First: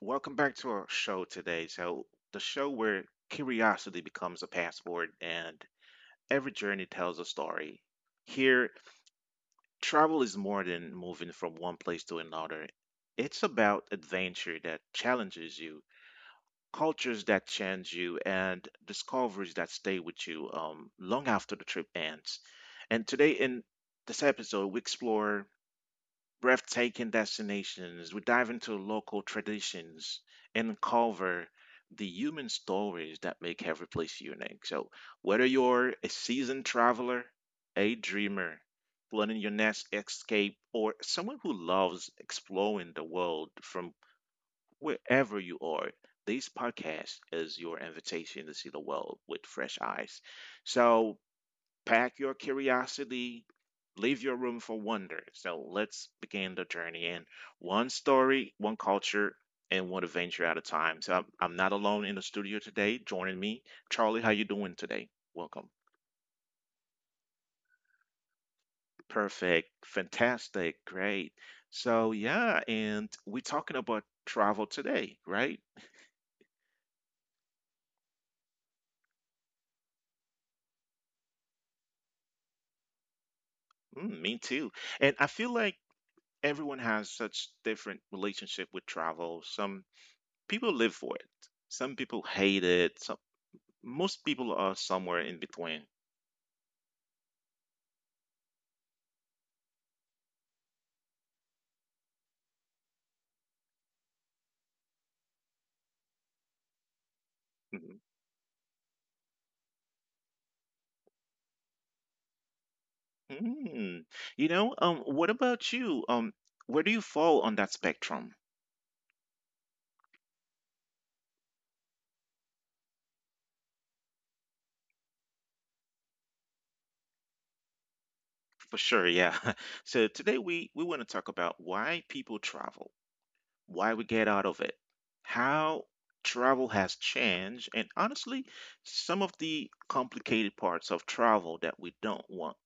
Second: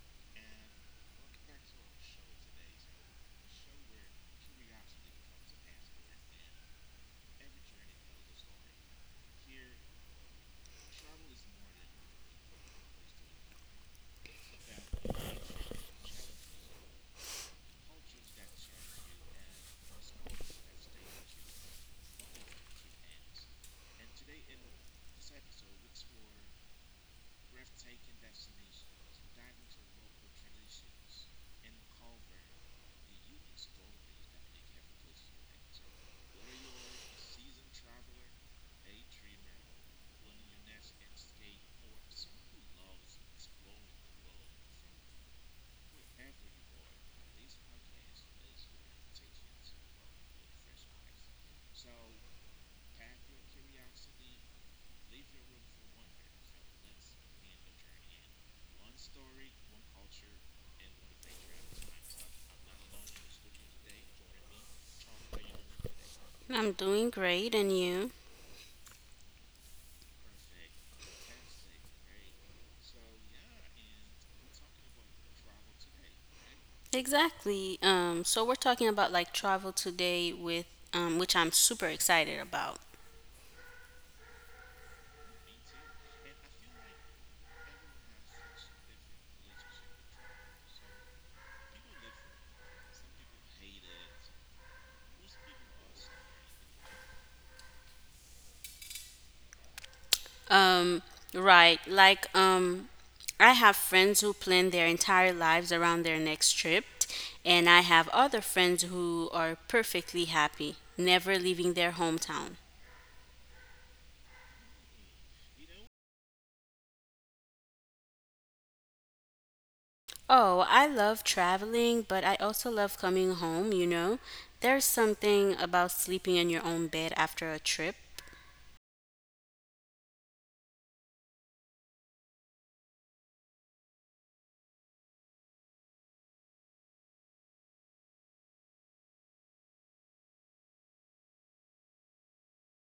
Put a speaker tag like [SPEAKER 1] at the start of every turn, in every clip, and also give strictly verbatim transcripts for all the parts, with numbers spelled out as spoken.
[SPEAKER 1] welcome back to our show today. So, the show where curiosity becomes a passport and every journey tells a story. Here, travel is more than moving from one place to another, it's about adventure that challenges you, cultures that change you, and discoveries that stay with you um, long after the trip ends. And today, in this episode, we explore breathtaking destinations. We dive into local traditions and cover the human stories that make every place unique. So, whether you're a seasoned traveler, a dreamer, planning your next escape, or someone who loves exploring the world from wherever you are, this podcast is your invitation to see the world with fresh eyes. So, pack your curiosity, leave your room for wonder. So let's begin the journey in one story, one culture, and one adventure at a time. So I'm, I'm not alone in the studio today. Joining me, Charlie, how you doing today? Welcome.
[SPEAKER 2] I'm doing great, and you?
[SPEAKER 1] Perfect. Fantastic. Great. So yeah, and we're talking about travel today, right?
[SPEAKER 2] Exactly. Um, so we're talking about like travel today with um, which I'm super excited about.
[SPEAKER 1] Mm, me too. And I feel like everyone has such different relationship with travel. Some people live for it. Some people hate it. Some Most people are somewhere in between.
[SPEAKER 2] Um, right. Like um, I have friends who plan their entire lives around their next trip, and I
[SPEAKER 1] Mhm.
[SPEAKER 2] have other friends who are perfectly happy never leaving their hometown.
[SPEAKER 1] Mm. You know, um, what about you? Um, where do you fall on that spectrum?
[SPEAKER 2] Oh, I love traveling, but I also love coming home, you know? There's something about sleeping in your own bed after a trip.
[SPEAKER 1] For sure, yeah. So today we we want to talk about why people travel, why we get out of it, how travel has changed, and honestly, some of the complicated parts of travel that we don't want,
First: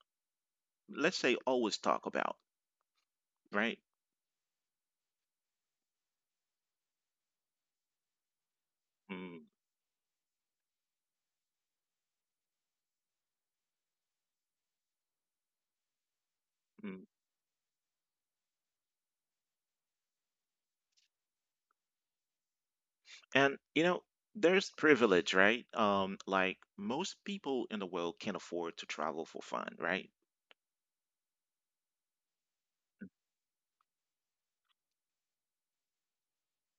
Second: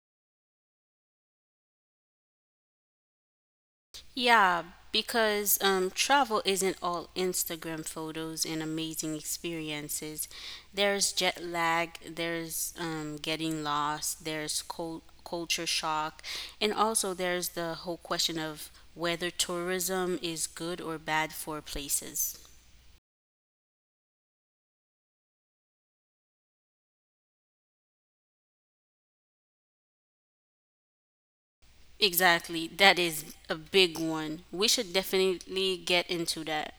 [SPEAKER 1] let's say, always talk about, right?
[SPEAKER 2] Yeah, because um, travel isn't all Instagram photos and amazing
[SPEAKER 1] Mm-hmm.
[SPEAKER 2] experiences. There's jet lag, there's um, getting lost, there's cul- culture shock, and also there's the whole question of whether tourism is good or bad for places.
[SPEAKER 1] And you know, there's privilege, right? Um, like most people in the world can afford to travel for fun, right?
[SPEAKER 2] Exactly, that is a big one. We should definitely get into that.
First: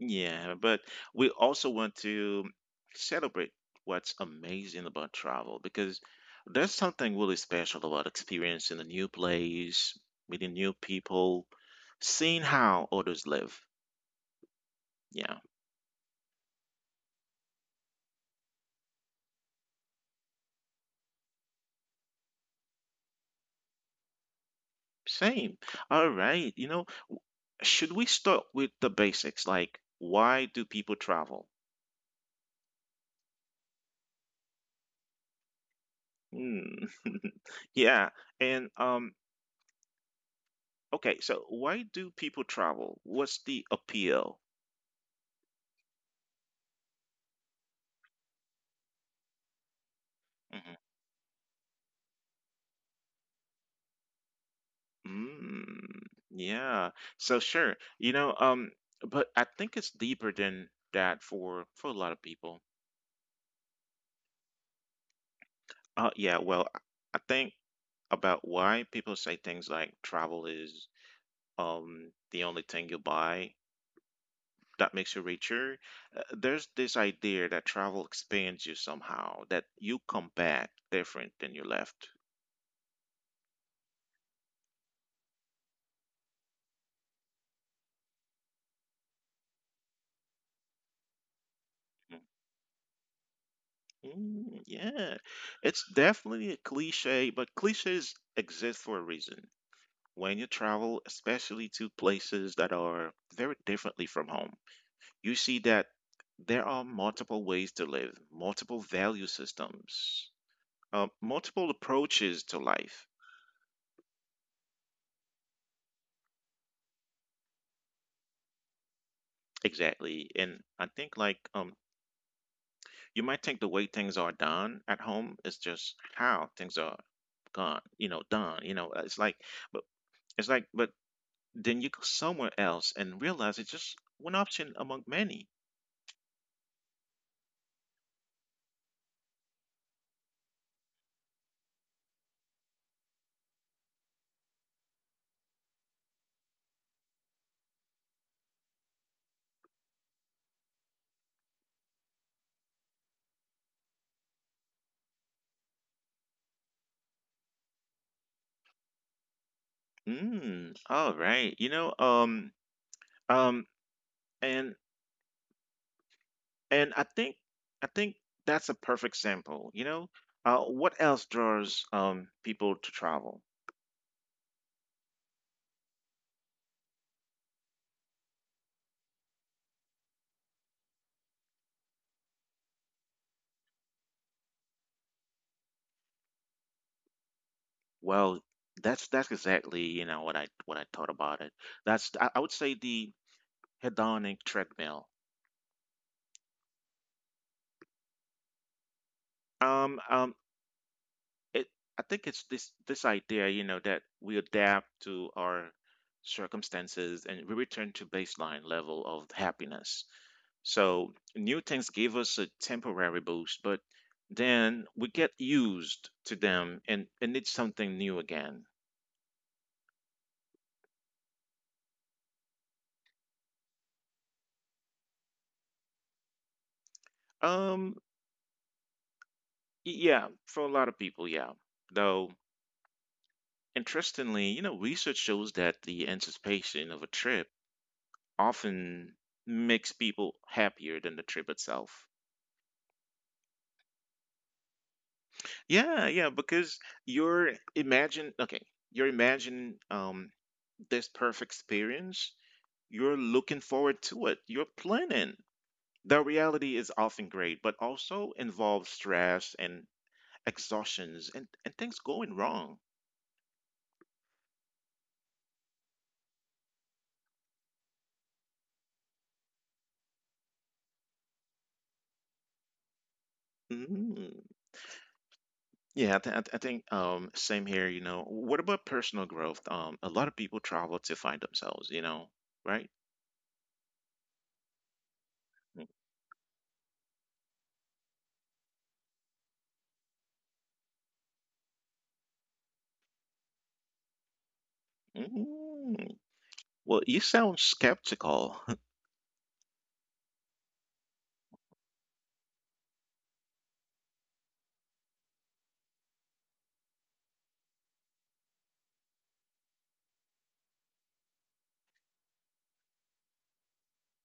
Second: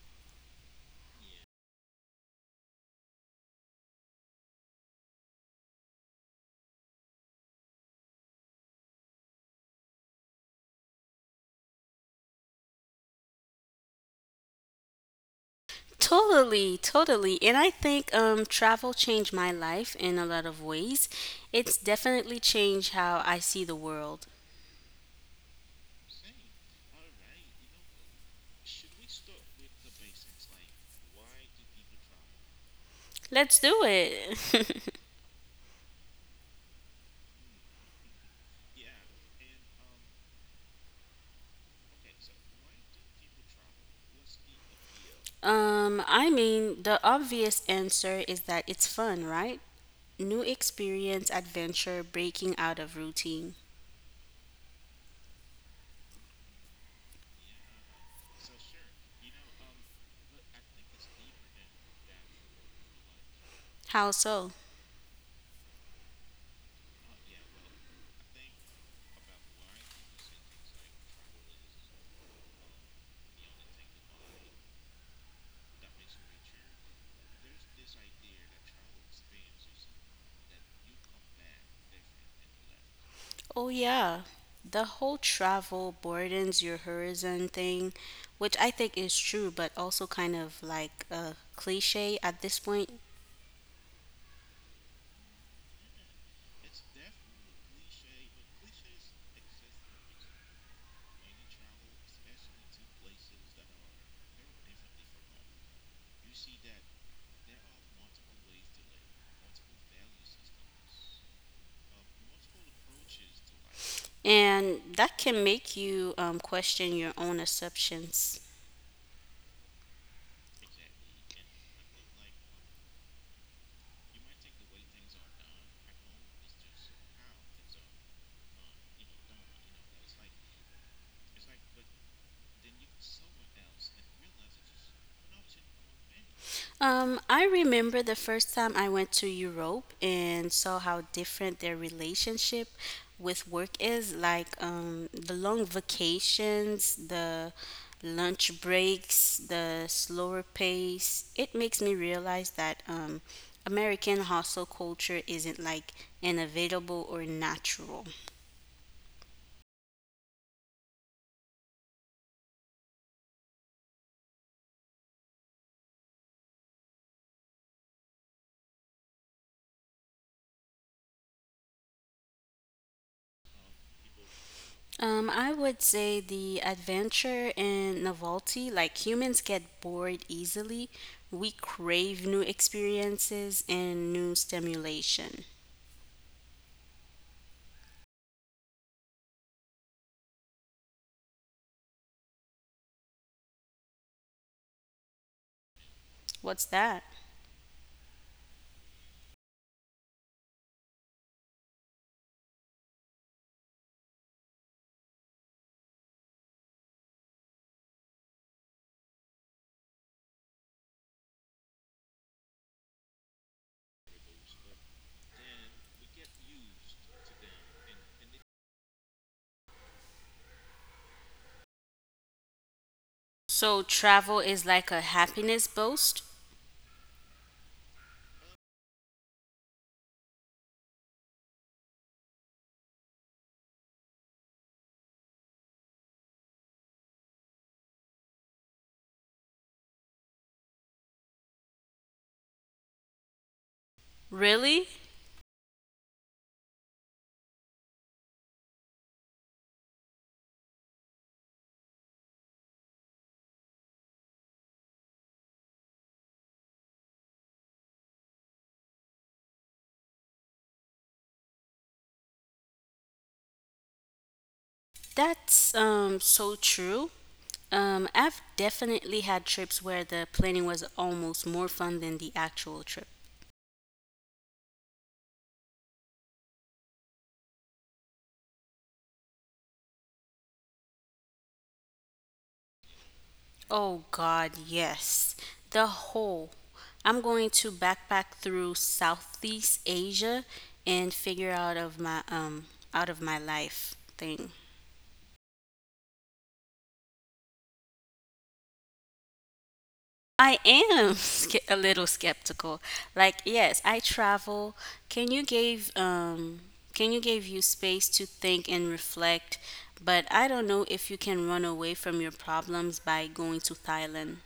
[SPEAKER 1] Yeah, but we also want to celebrate what's amazing about travel because there's something really special about experiencing a new place, meeting new people, seeing how others live. Yeah,
[SPEAKER 2] Totally, totally. And I think um, travel changed my life in a lot of ways. It's definitely changed how I see the world.
[SPEAKER 1] same. All right, you know, should we start with the basics? Like, why do people travel?
[SPEAKER 2] Let's do it.
[SPEAKER 1] Hmm. Yeah. And um okay, so why do people travel? What's the appeal?
[SPEAKER 2] um, I mean, the obvious answer is that it's fun, right? New
[SPEAKER 1] Mhm.
[SPEAKER 2] experience, adventure, breaking out of routine.
[SPEAKER 1] Mm. Yeah. So sure. You know, um but I think it's deeper than that for for a lot of people.
[SPEAKER 2] How so?
[SPEAKER 1] Uh yeah, well, I I think about why people say things like travel is um the only thing you buy that makes you richer. Uh, there's this idea that travel expands you somehow, that you come back different than you left.
[SPEAKER 2] Oh, yeah. The whole travel broadens your horizon thing, which I think is true, but also kind of like a cliche at this point.
[SPEAKER 1] Mm, yeah, it's definitely a cliche, but cliches exist for a reason. When you travel, especially to places that are very differently from home, you see that there are multiple ways to live, multiple value systems, uh, multiple approaches to life.
[SPEAKER 2] And that can make you um, question your own assumptions.
[SPEAKER 1] Exactly. And I think like um you might think the way things are done at home is just how things are gone, you know, done, you know, uh, it's like but it's like but then you go somewhere else and realize it's just one option among many.
[SPEAKER 2] Um, I remember the first time I went to Europe and saw how different their relationship with work is like um, the long vacations, the lunch breaks, the slower pace. It makes me realize that um, American hustle culture isn't like inevitable or natural.
[SPEAKER 1] Mm, all right. You know, um, um, and and I think I think that's a perfect sample. You know, uh, what else draws um people to travel?
[SPEAKER 2] Um, I would say the adventure and novelty. Like humans get bored easily. We crave new experiences and new stimulation.
[SPEAKER 1] Well, that's that's exactly you know what I what I thought about it. That's I, I would say the hedonic treadmill.
[SPEAKER 2] What's that?
[SPEAKER 1] Um, um, it I think it's this this idea you know that we adapt to our circumstances, and we return to baseline level of happiness, so new things give us a temporary boost, but then we get used to them, and and it's something new again.
[SPEAKER 2] So travel is like a happiness boost?
[SPEAKER 1] um yeah, for a lot of people, yeah, though interestingly, you know research shows that the anticipation of a trip often makes people happier than the trip itself.
[SPEAKER 2] Really?
[SPEAKER 1] Yeah, yeah, because you're imagine okay, you're imagine um this perfect experience. You're looking forward to it. You're planning. The reality is often great, but also involves stress and exhaustions, and, and things going wrong.
[SPEAKER 2] That's um so true. Um, I've definitely had trips where the planning was almost more fun than the actual trip.
[SPEAKER 1] Mm. Yeah, I, th- I th- I think um same here, you know. What about personal growth? Um a lot of people travel to find themselves, you know, right?
[SPEAKER 2] Oh God, yes. The
[SPEAKER 1] Mm.
[SPEAKER 2] whole. I'm going to backpack through Southeast Asia and figure out of my um out of my life thing.
[SPEAKER 1] Mm. Well, you sound skeptical.
[SPEAKER 2] I am ske- a little skeptical. Like, yes, I travel. Can you give um can you give you space to think and reflect? But I don't know if you can run away from your problems by going to Thailand.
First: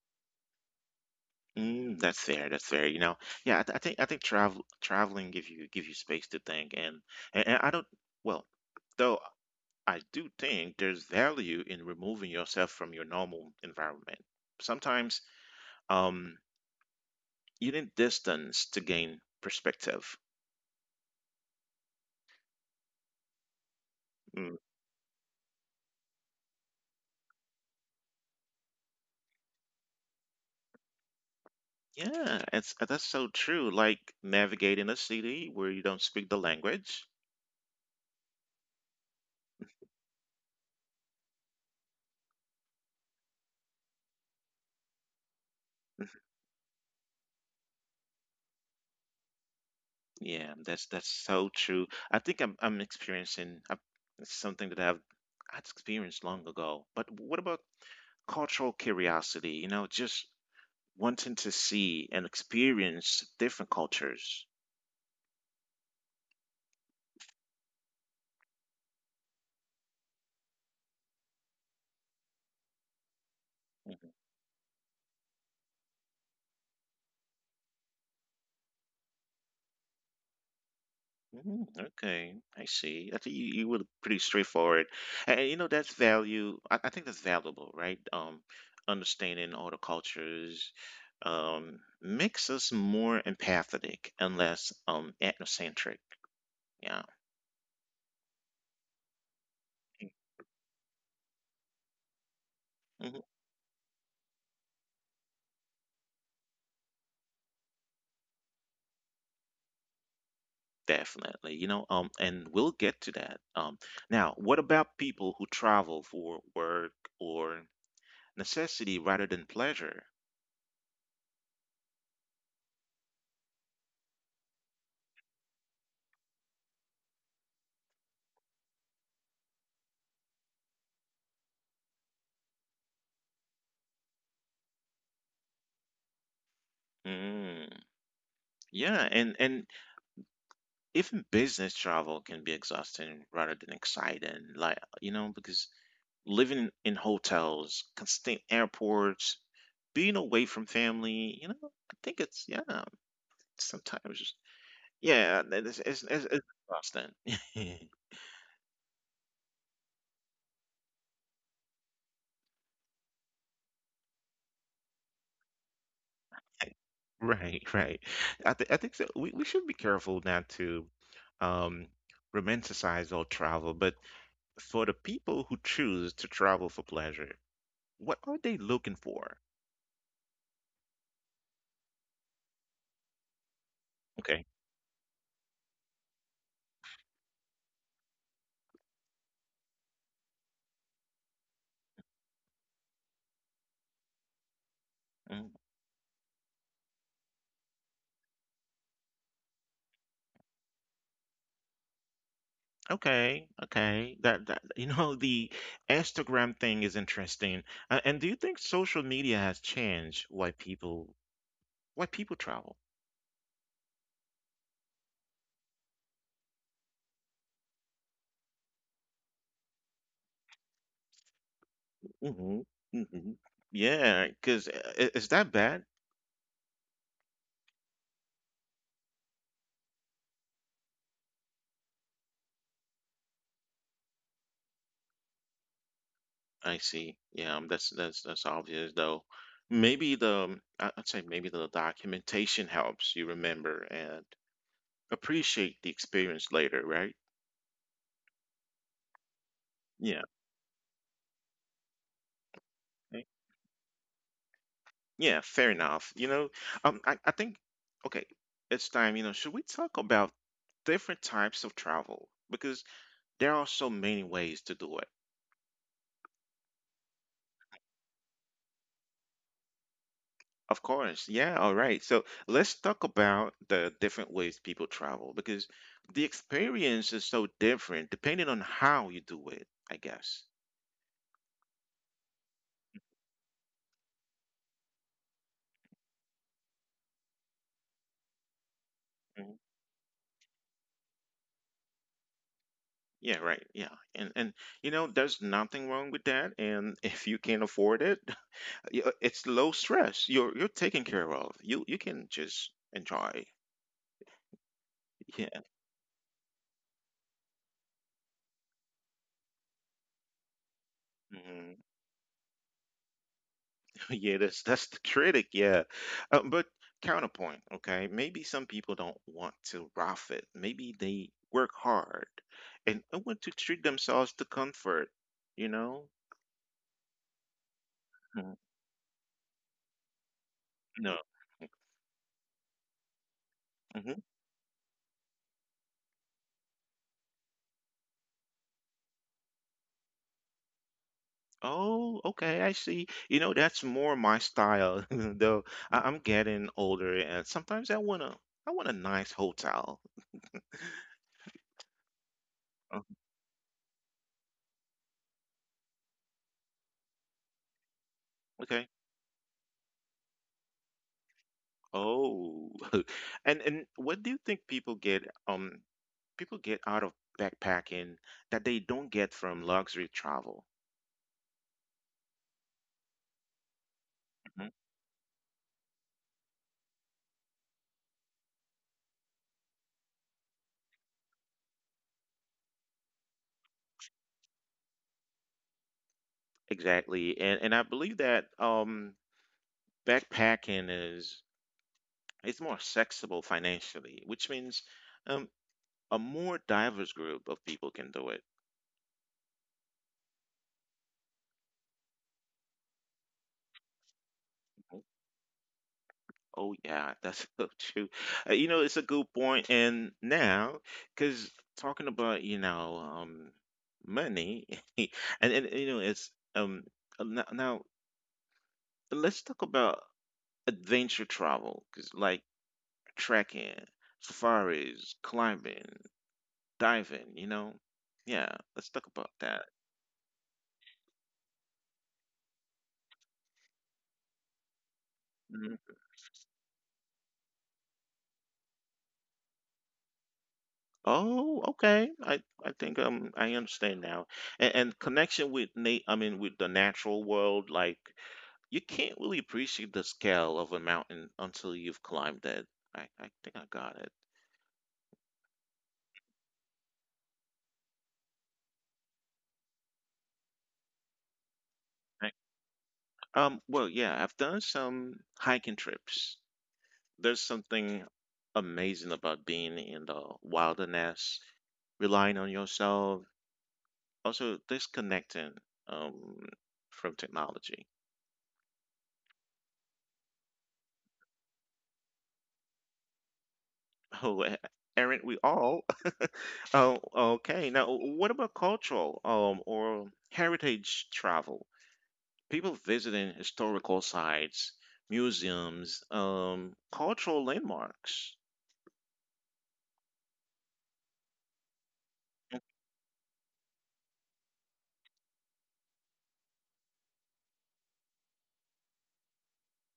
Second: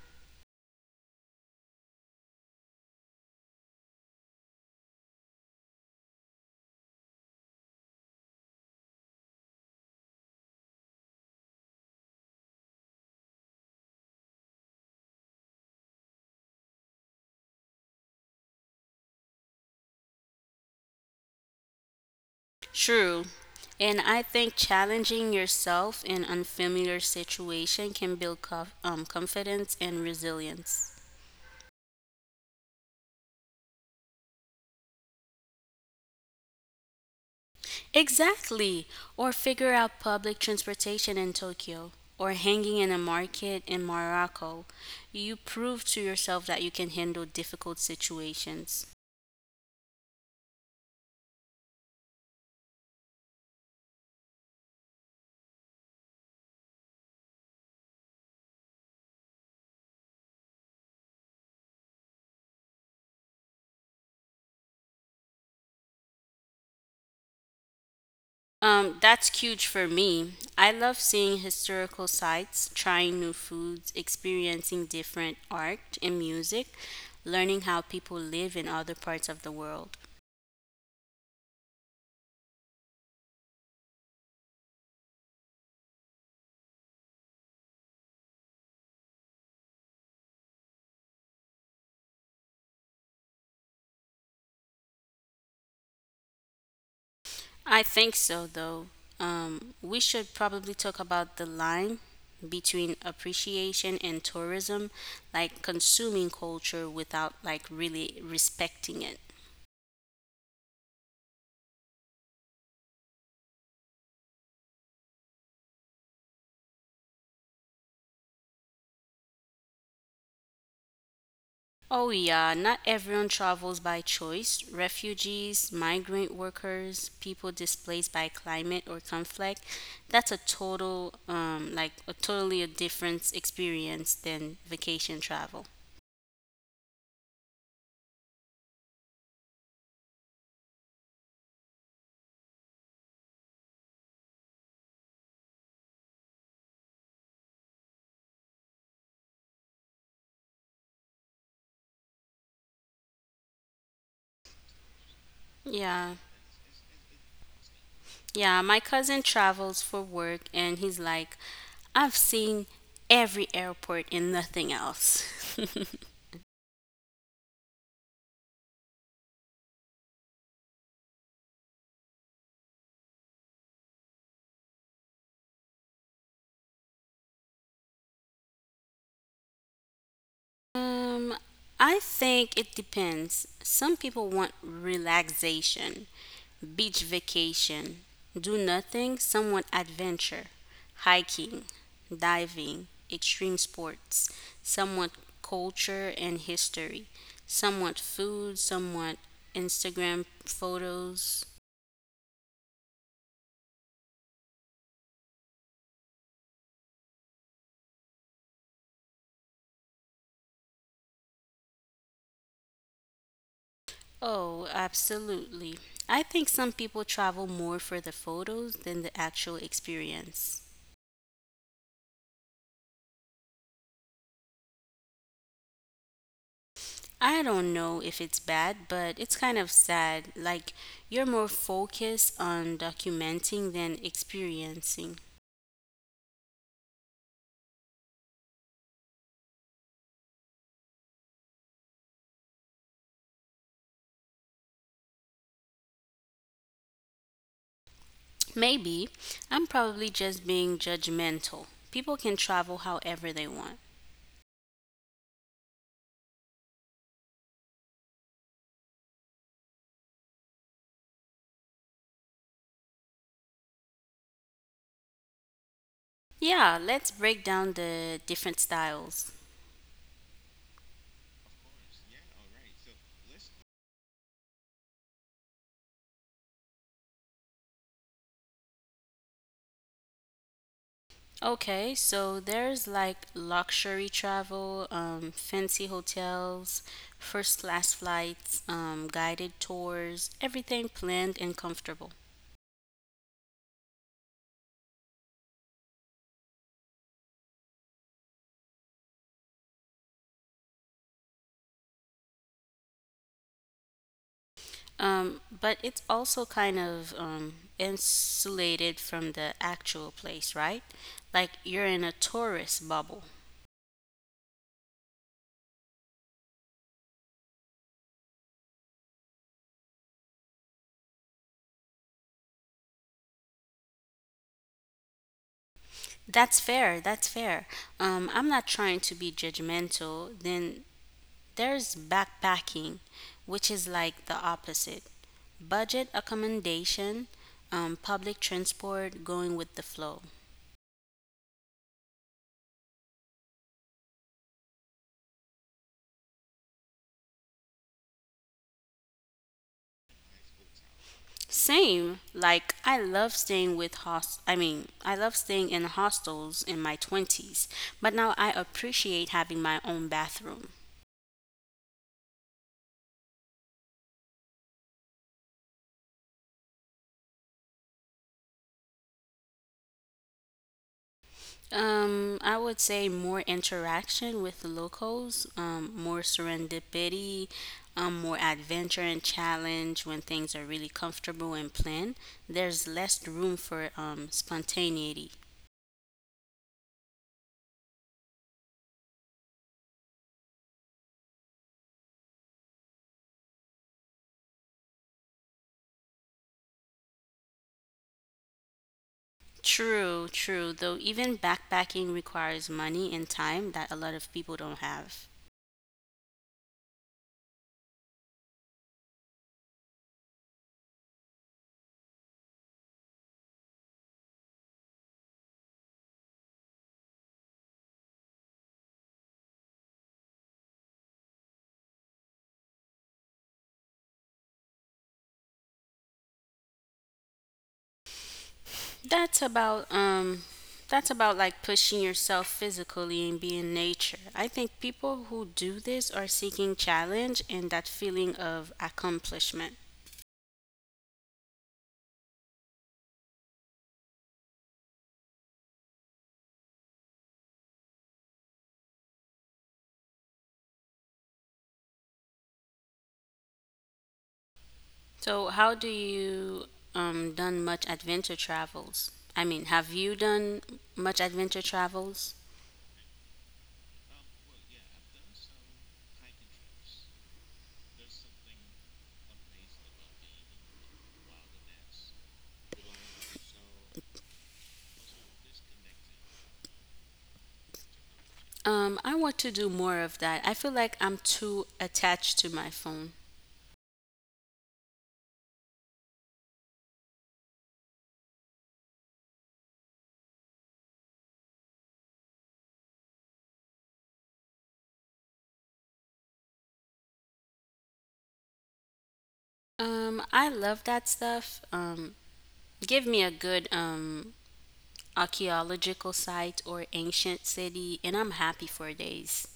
[SPEAKER 1] Mm, that's fair. That's fair. You know, yeah, I, th I think I think travel traveling give you give you space to think, and, and and I don't. Well, though I do think there's value in removing yourself from your normal environment. Sometimes, um, you need distance to gain perspective.
[SPEAKER 2] True. And I
[SPEAKER 1] Mm,
[SPEAKER 2] think challenging yourself in unfamiliar situation can build conf- um, confidence and resilience.
[SPEAKER 1] yeah, it's that's so true. Like navigating a city where you don't speak the language,
[SPEAKER 2] Exactly. Or figure out public transportation in Tokyo or hanging in a market in Morocco. You prove to yourself that you can handle difficult situations.
[SPEAKER 1] yeah, that's that's so true. I think I'm I'm experiencing I it's something that I've I'd experienced long ago. But what about cultural curiosity? You know, just wanting to see and experience different cultures.
[SPEAKER 2] Um, that's huge for me. I love seeing historical sites, trying new
[SPEAKER 1] Mhm.
[SPEAKER 2] foods, experiencing different art and music, learning how people live in other parts of the world.
[SPEAKER 1] Mhm. Okay, I see. I think you, you were pretty straightforward, and, and, you know that's value. I, I think that's valuable, right? Um, understanding all the cultures um, makes us more empathetic and less um ethnocentric. Yeah.
[SPEAKER 2] I think so, though. Um, we should probably talk about the line
[SPEAKER 1] Mhm.
[SPEAKER 2] between appreciation and tourism, like consuming culture without like really respecting it.
[SPEAKER 1] Definitely, you know, um, and we'll get to that. Um, now, what about people who travel for work or necessity rather than pleasure?
[SPEAKER 2] Oh, yeah, not everyone travels by choice. Refugees, migrant workers, people displaced by climate or conflict, that's a total, um, like a totally a different experience than vacation travel.
[SPEAKER 1] Mm, yeah, and and even business travel can be exhausting rather than exciting, like you know, because living in hotels, constant airports, being away from family, you know, I think it's yeah, sometimes just yeah, it's it's, it's,
[SPEAKER 2] Yeah,
[SPEAKER 1] it's exhausting.
[SPEAKER 2] yeah, my cousin travels for work and he's like, I've seen every airport and nothing else.
[SPEAKER 1] Right, right. I, th I think so. We, we should be careful not to um, romanticize all travel, but for the people who choose to travel for pleasure, what are they looking for?
[SPEAKER 2] Um, I think it depends. Some
[SPEAKER 1] Okay.
[SPEAKER 2] people want relaxation, beach vacation, do nothing. Some want adventure, hiking, diving, extreme sports. Some want
[SPEAKER 1] Mm.
[SPEAKER 2] culture and history. Some want food. Some want Instagram photos.
[SPEAKER 1] Okay, okay. That, that you know, the Instagram thing is interesting. Uh, and do you think social media has changed why people why people travel?
[SPEAKER 2] Oh, absolutely. I think some people travel more for the photos than the actual experience.
[SPEAKER 1] Hmm. Hmm. Yeah, because is that bad?
[SPEAKER 2] I don't know if it's bad, but it's kind of sad. Like, you're more focused on documenting than experiencing.
[SPEAKER 1] I see. Yeah, um, that's that's that's obvious though. Maybe the um, I- I'd say maybe the documentation helps you remember and appreciate the experience later, right?
[SPEAKER 2] Maybe I'm
[SPEAKER 1] Yeah.
[SPEAKER 2] probably just being judgmental. People can travel
[SPEAKER 1] eh,
[SPEAKER 2] however they want.
[SPEAKER 1] Yeah, fair enough. You know, um, I, I think, okay, it's time, you know, should we talk about different types of travel? Because there are so many ways to do it.
[SPEAKER 2] Yeah, let's break down the different styles.
[SPEAKER 1] Of course. Yeah. All right. So let's talk about the different ways people travel because the experience is so different depending on how you do it, I guess.
[SPEAKER 2] Okay, so there's like luxury travel, um, fancy hotels, first class flights, um,
[SPEAKER 1] Mhm.
[SPEAKER 2] guided tours, everything planned and comfortable.
[SPEAKER 1] Yeah, right. Yeah. And and you know, there's nothing wrong with that. And if you can afford it, y- uh, it's low stress. You're you're taken care of. You you can just enjoy.
[SPEAKER 2] Um, but it's also kind of um, insulated from the actual place, right? Like
[SPEAKER 1] Yeah.
[SPEAKER 2] you're in a tourist bubble.
[SPEAKER 1] Yeah, that's that's the critic. Yeah, uh, but counterpoint. Okay, maybe some people don't want to rough it. Maybe they work hard and do want to treat themselves to comfort. You know,
[SPEAKER 2] That's fair. That's fair.
[SPEAKER 1] Mm,
[SPEAKER 2] Um, I'm not trying to be judgmental. Then
[SPEAKER 1] no.
[SPEAKER 2] there's backpacking, which is
[SPEAKER 1] Hmm.
[SPEAKER 2] like the opposite budget accommodation, um, public transport, going with the flow.
[SPEAKER 1] Oh, okay, I see. You know, that's more my style. Though I I'm getting older, and sometimes I wanna, I want a nice hotel.
[SPEAKER 2] Same.
[SPEAKER 1] Uh,
[SPEAKER 2] Like I love staying with host I mean, I love staying in hostels in my twenties, but now I
[SPEAKER 1] Okay.
[SPEAKER 2] appreciate having my own bathroom.
[SPEAKER 1] Oh, and and what do you think people get? Um, people get out of backpacking that they don't get from luxury travel.
[SPEAKER 2] Um, I would say more
[SPEAKER 1] Mhm.
[SPEAKER 2] interaction with the locals, um, more serendipity, um, more adventure and challenge when things are really comfortable and planned. There's less room for um, spontaneity.
[SPEAKER 1] Exactly. And and I believe that um backpacking is it's more accessible financially, which means um a more diverse group of people can do it.
[SPEAKER 2] True, true. Though even backpacking requires money and time that a lot of people
[SPEAKER 1] Mhm.
[SPEAKER 2] don't have.
[SPEAKER 1] Oh yeah, that's so true. Uh, you know, it's a good point. And now, because talking about you know um money, and and you know it's um uh, no- now let's talk about adventure travel, 'cause like trekking, safaris, climbing, diving, you know? Yeah, let's talk about
[SPEAKER 2] That's
[SPEAKER 1] that.
[SPEAKER 2] about um that's about like pushing yourself physically and being nature. I think people who
[SPEAKER 1] Mhm.
[SPEAKER 2] do this are seeking challenge and that feeling of accomplishment.
[SPEAKER 1] Oh, okay. I I think um I understand now. And, and connection with Nate, I mean with the natural world, like you can't really appreciate the scale of a mountain until you've climbed it. I I think I got it.
[SPEAKER 2] So how do you um done much adventure travels? I mean, have you done much adventure
[SPEAKER 1] I-
[SPEAKER 2] travels?
[SPEAKER 1] um, well, yeah, I've done some hiking trips. There's something amazing about being in the wilderness relying on yourself, also disconnecting um, from technology.
[SPEAKER 2] Um, I want to do more of that. I feel like I'm too attached to my phone.
[SPEAKER 1] Oh, eh, aren't we all? Oh, okay. Now, what about cultural um, or heritage travel? People visiting historical sites, museums, um, cultural landmarks.
[SPEAKER 2] Um, I love that stuff. Um, give me a good um archaeological site or ancient city, and I'm happy for days.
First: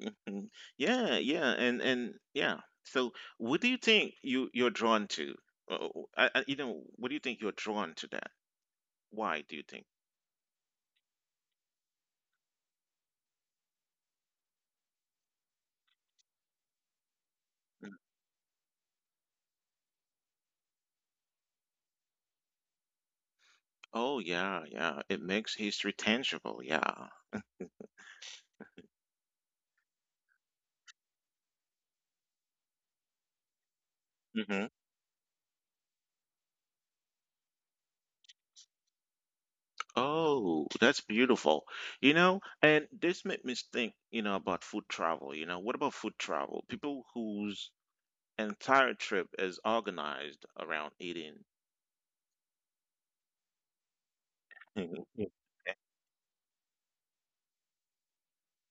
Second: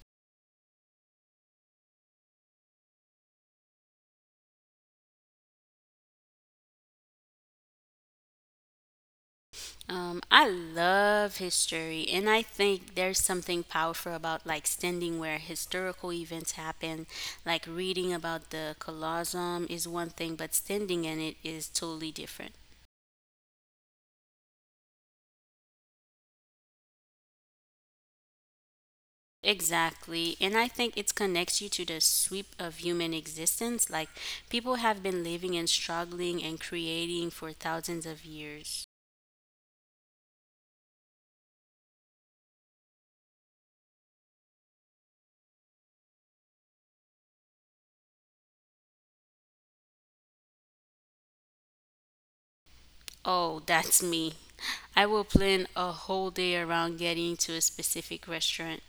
[SPEAKER 1] Mhm. Yeah, yeah, and and yeah. So, what do you think you you're drawn to? Uh, I, I, you know, what do you think you're drawn to that? Why do you think?
[SPEAKER 2] Um, I love history, and I think there's something powerful about like standing where historical events happen. Like reading about the Colosseum is one thing, but standing in it is totally different.
[SPEAKER 1] Oh yeah, yeah. It makes history tangible. Yeah.
[SPEAKER 2] Exactly. And I think it connects you to the sweep of human existence. Like people
[SPEAKER 1] Hmm.
[SPEAKER 2] have been living and struggling and creating for thousands of years.
[SPEAKER 1] Oh, that's beautiful. You know, and this made me think, you know, about food travel. You know, what about food travel? People whose entire trip is organized around eating.
[SPEAKER 2] Oh, that's me. I will plan a whole day around getting to a specific restaurant.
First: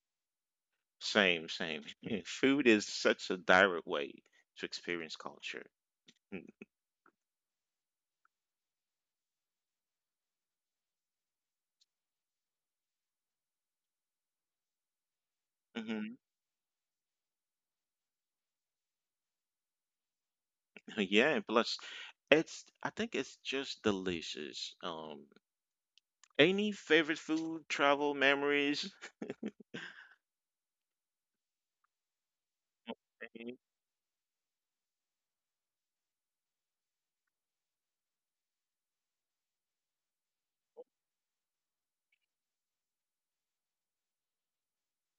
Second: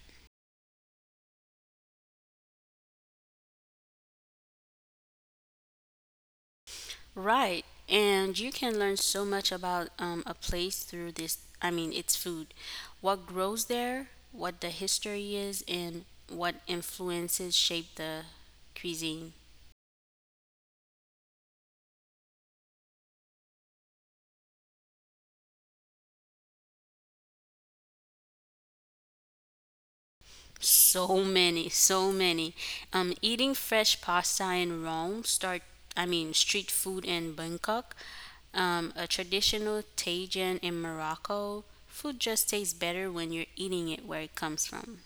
[SPEAKER 1] Same, same. Food is such a direct way to experience culture.
[SPEAKER 2] Right. And you can learn so much about um, a place through this. I mean, it's food. What grows there, what the history is,
[SPEAKER 1] Mm.
[SPEAKER 2] and what influences shape the cuisine.
[SPEAKER 1] Yeah, plus it's I think it's just delicious. Um, any favorite food, travel memories?
[SPEAKER 2] So many, so many. Um,
[SPEAKER 1] Mhm.
[SPEAKER 2] eating fresh pasta in Rome, start, I mean, street food in Bangkok, um, a traditional tajin in Morocco. Food just tastes better when you're eating it where it comes from.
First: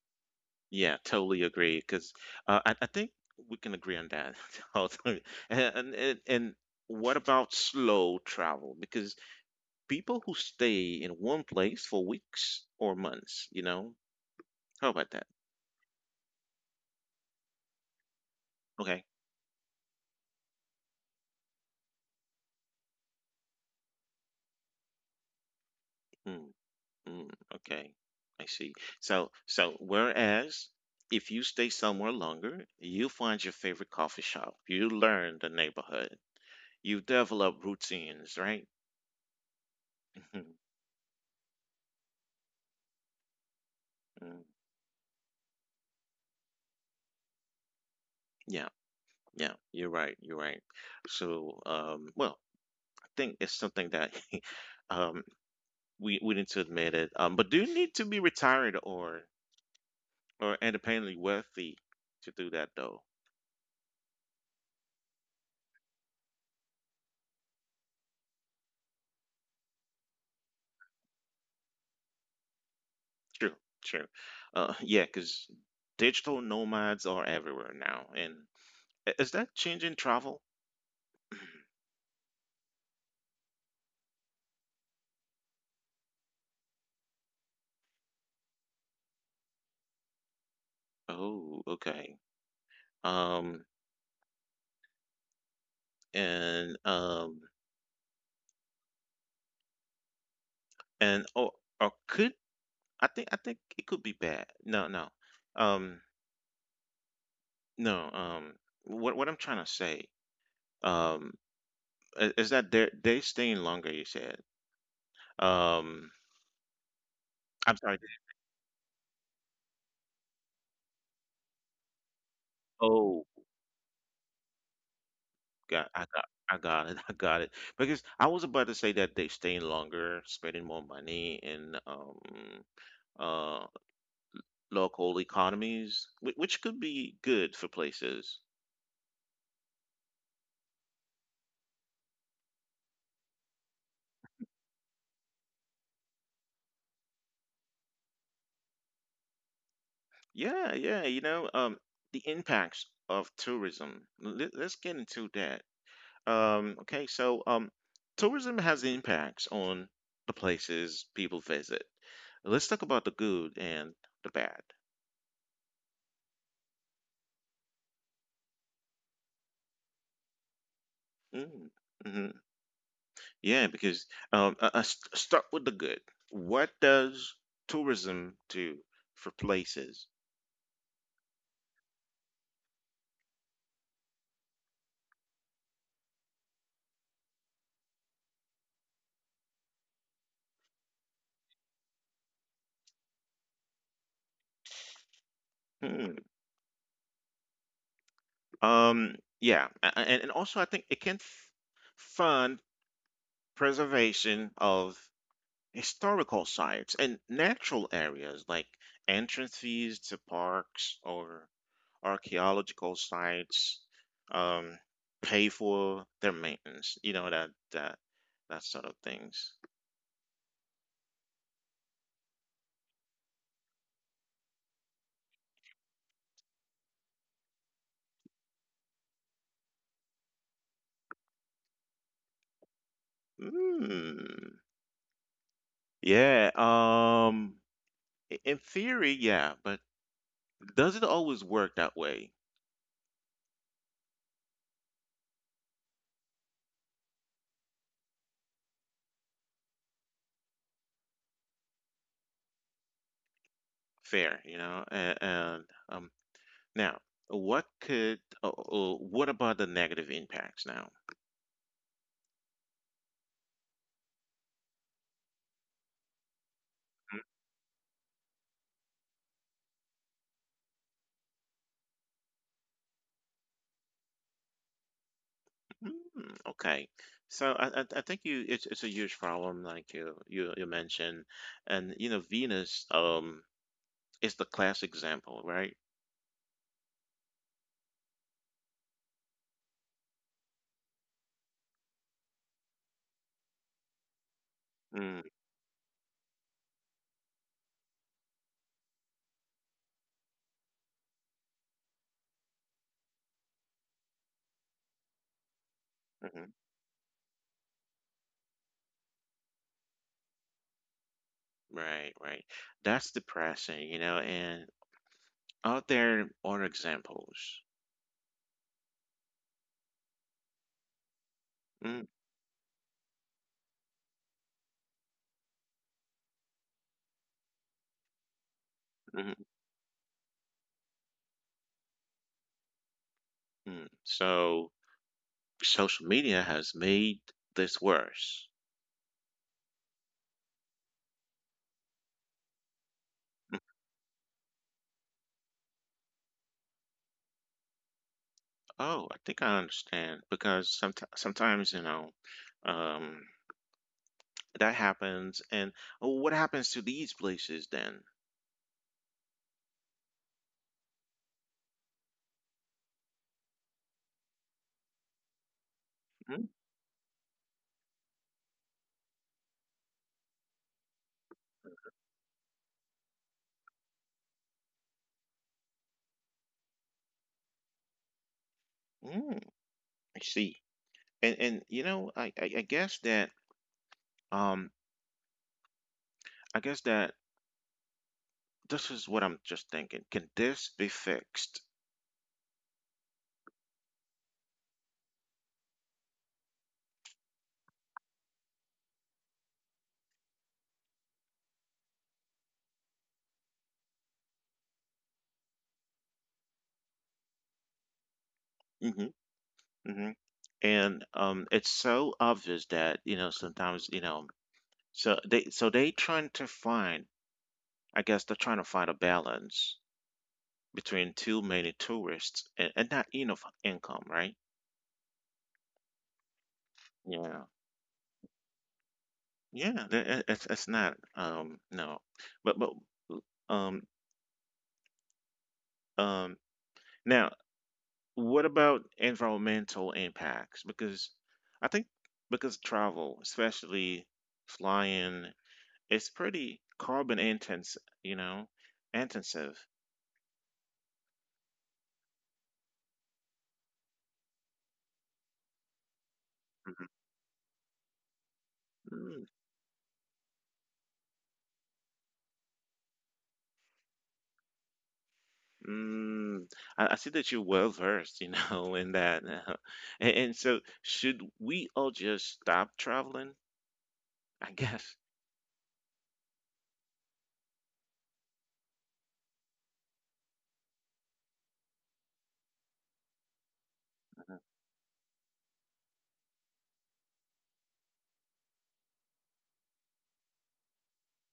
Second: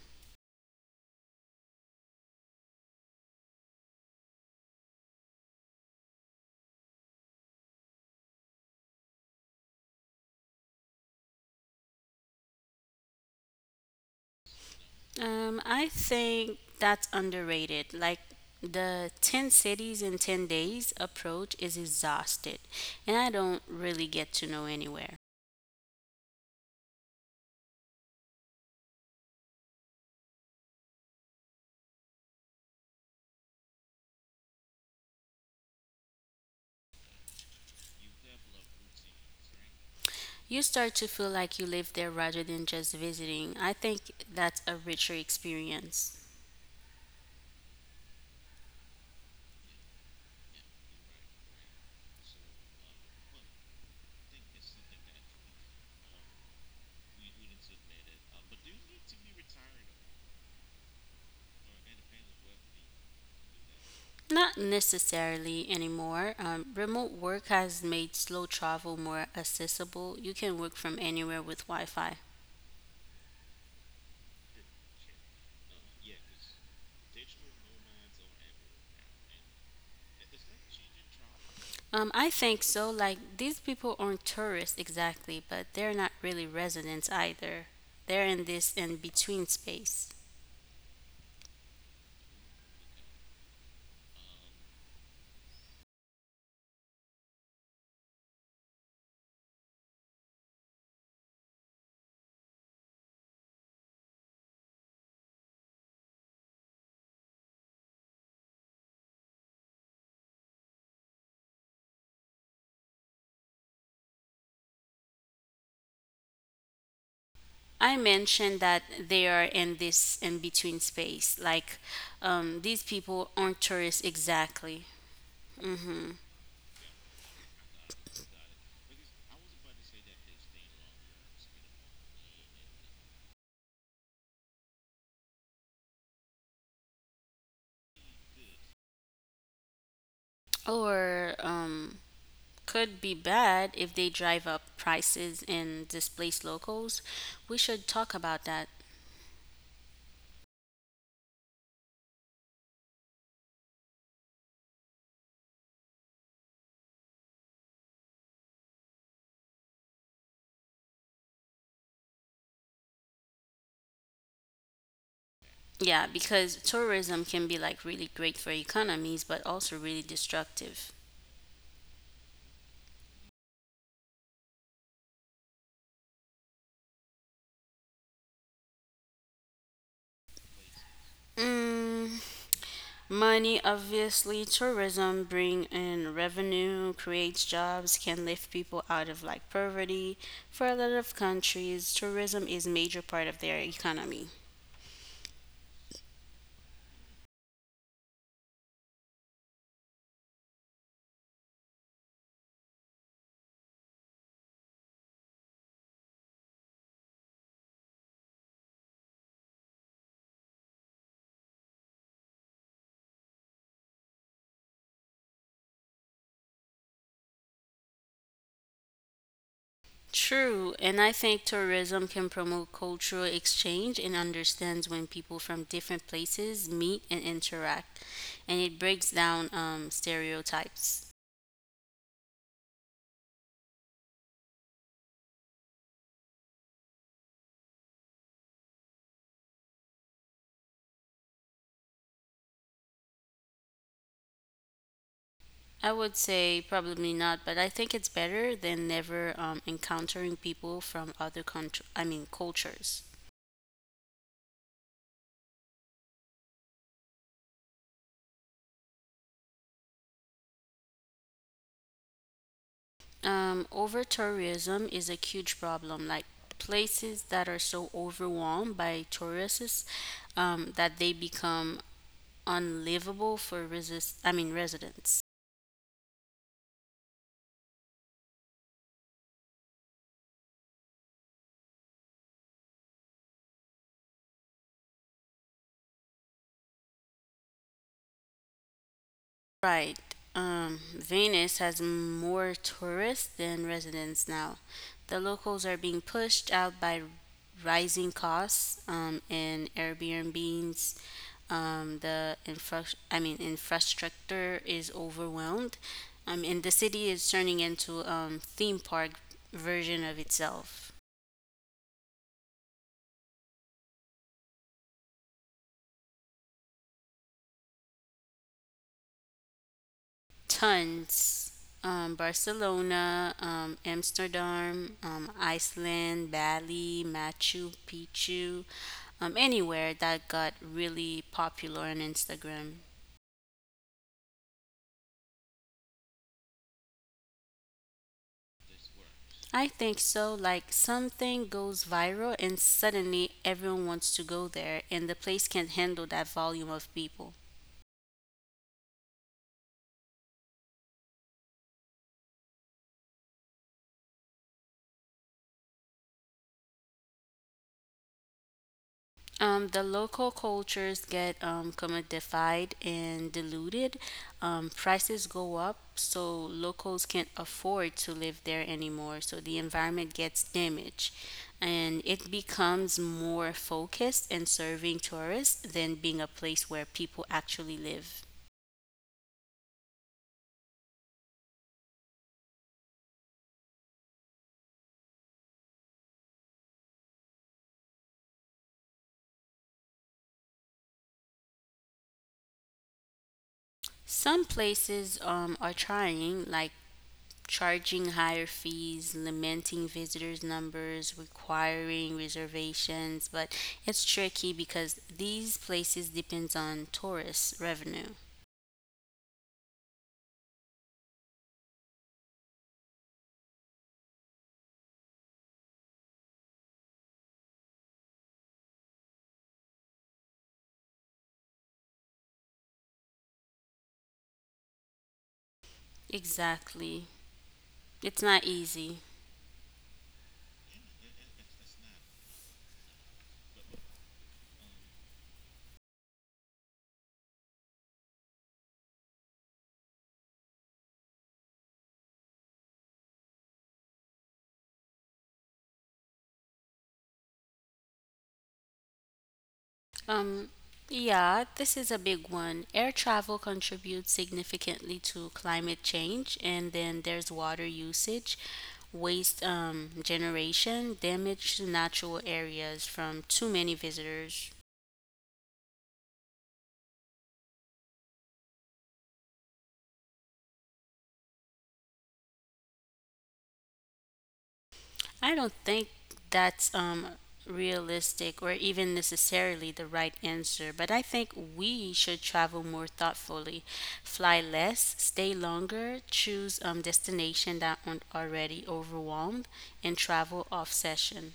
[SPEAKER 1] Yeah, totally agree. Because uh, I, I think we can agree on that. Also, And, and and what about slow travel? Because people who stay in one place for weeks or months, you know, how about that?
[SPEAKER 2] Um, I think that's underrated. Like
[SPEAKER 1] Okay.
[SPEAKER 2] the 10 cities in 10 days approach is exhausted, and I don't really get to know anywhere.
[SPEAKER 1] Hmm. Mm, okay, I see. So, so whereas if you stay somewhere longer, you find your favorite coffee shop, you learn the neighborhood, you develop routines, right? Mhm.
[SPEAKER 2] You start to feel like you live there rather than just visiting. I think
[SPEAKER 1] Mm.
[SPEAKER 2] that's a richer experience.
[SPEAKER 1] Yeah, yeah, you're right, you're right. So, um, well, I think it's something that um, we we need to admit it. Um, but do you need to be retired or or independently wealthy to do that though?
[SPEAKER 2] Not necessarily anymore. Um, remote work has made slow travel more accessible. You can work from anywhere with Wi Fi.
[SPEAKER 1] True, true. Uh, yeah, because digital nomads are everywhere now. And i- is that changing travel?
[SPEAKER 2] Um, I think so. Like, these people aren't tourists exactly, but they're not really residents either. They're in this in between space.
[SPEAKER 1] Oh, okay. Um, and um, and oh, or could I think I think it could be bad. No, no. Um, no. Um, what what I'm trying to say, um, i- is that they're they staying longer, you said. Um,
[SPEAKER 2] I
[SPEAKER 1] I'm sorry.
[SPEAKER 2] mentioned that they are in this in between space. Like, um, these people
[SPEAKER 1] Oh.
[SPEAKER 2] aren't tourists exactly.
[SPEAKER 1] Got,
[SPEAKER 2] Hmm.
[SPEAKER 1] I got, I got it, I got it. Because I was about to say that they stay longer, spending more money in um uh local economies, whi- which could be good for places.
[SPEAKER 2] Or um, could be bad if they drive up prices and displace locals. We should talk about that.
[SPEAKER 1] Yeah, yeah, you know, um, the impacts of tourism. Let, let's get into that. Um, okay, so um, tourism has impacts on the places people visit. Let's talk about the good and the bad.
[SPEAKER 2] Yeah, because tourism can be like really great for economies, but also really destructive.
[SPEAKER 1] Mm-hmm. Mm-hmm. Yeah, because um, uh, uh, st- start with the good. What does tourism do for places?
[SPEAKER 2] Mm, money, obviously, tourism bring in revenue, creates jobs, can lift people out of like poverty. For a lot of countries, tourism is major part of their economy.
[SPEAKER 1] Hmm. Um, yeah, a- a- and, and also I think it can f- fund preservation of historical sites and natural areas, like entrance fees to parks or archaeological sites, um, pay for their maintenance, you know, that that that sort of things.
[SPEAKER 2] True, and I think tourism can promote cultural exchange and understands when people from different places meet and interact, and it breaks down um, stereotypes.
[SPEAKER 1] Hmm. Yeah, um, i- in theory, yeah, but does it always work that way?
[SPEAKER 2] I would say probably not, but I think it's better than never um, encountering people from other country. I mean cultures.
[SPEAKER 1] Fair, you know? And, and um, now, what could, uh, uh, what about the negative impacts now?
[SPEAKER 2] Um, over tourism is a huge problem. Like places that are so overwhelmed by tourists um, that they become unlivable for resist. I mean residents.
[SPEAKER 1] Mm, okay. So I, I I think you it's it's a huge problem, like you you you mentioned. And you know, Venus um is the class example, right?
[SPEAKER 2] Right. Um, Venice has more tourists than residents now. The
[SPEAKER 1] Mm.
[SPEAKER 2] locals are being pushed out by rising costs um, and Airbnbs. Um, the infra- I mean infrastructure is overwhelmed, um, and the
[SPEAKER 1] Hmm.
[SPEAKER 2] city is turning into um, theme park version of itself.
[SPEAKER 1] Right, right, that's depressing, you know. And out there are examples.
[SPEAKER 2] Tons. Um, Barcelona, um, Amsterdam, um, Iceland, Bali, Machu Picchu, um,
[SPEAKER 1] Mm-hmm.
[SPEAKER 2] anywhere that got really popular on Instagram.
[SPEAKER 1] Mm, so social media has made this worse.
[SPEAKER 2] I think so. Like something goes viral and suddenly everyone
[SPEAKER 1] Mm.
[SPEAKER 2] wants to go there, and the place can't handle that volume of people.
[SPEAKER 1] Oh, I think I understand, because sometimes sometimes you know, um, that happens. And oh, what happens to these places then?
[SPEAKER 2] Um, the local cultures get um, commodified and diluted. Um, prices go up, so
[SPEAKER 1] Mm.
[SPEAKER 2] locals can't afford to live there anymore. So the environment gets damaged, and it becomes more focused and serving tourists than being a place where people actually live.
[SPEAKER 1] Mm. I see. And and you know, I, I I guess that um I guess that this is what I'm just thinking. Can this be fixed?
[SPEAKER 2] Some places um, are trying, like charging higher fees, limiting visitors' numbers, requiring reservations, but it's tricky because these places depends on tourist revenue.
[SPEAKER 1] Hmm. Hmm. And um, it's so obvious that you know sometimes you know, so they so they trying to find, I guess they're trying to find a balance between too many tourists and, and not enough income, right?
[SPEAKER 2] Exactly.
[SPEAKER 1] Yeah,
[SPEAKER 2] It's not easy.
[SPEAKER 1] yeah, th- it- it's it's not um no, but but um um now, what about environmental impacts? Because I think, because travel, especially flying, it's pretty carbon intense, you know, intensive.
[SPEAKER 2] Um, yeah, this is a big one. Air travel contributes significantly to climate change, and then there's water usage,
[SPEAKER 1] Mhm.
[SPEAKER 2] waste um, generation, damage to natural areas from too many visitors.
[SPEAKER 1] Mm. I, I see that you're well versed, you know, in that. uh, and, and so, should we all just stop traveling? I guess.
[SPEAKER 2] I don't think that's um, realistic or even necessarily the right answer, but I think we should travel more thoughtfully, fly
[SPEAKER 1] Mhm.
[SPEAKER 2] less, stay longer, choose um, destination that aren't already overwhelmed, and travel off session.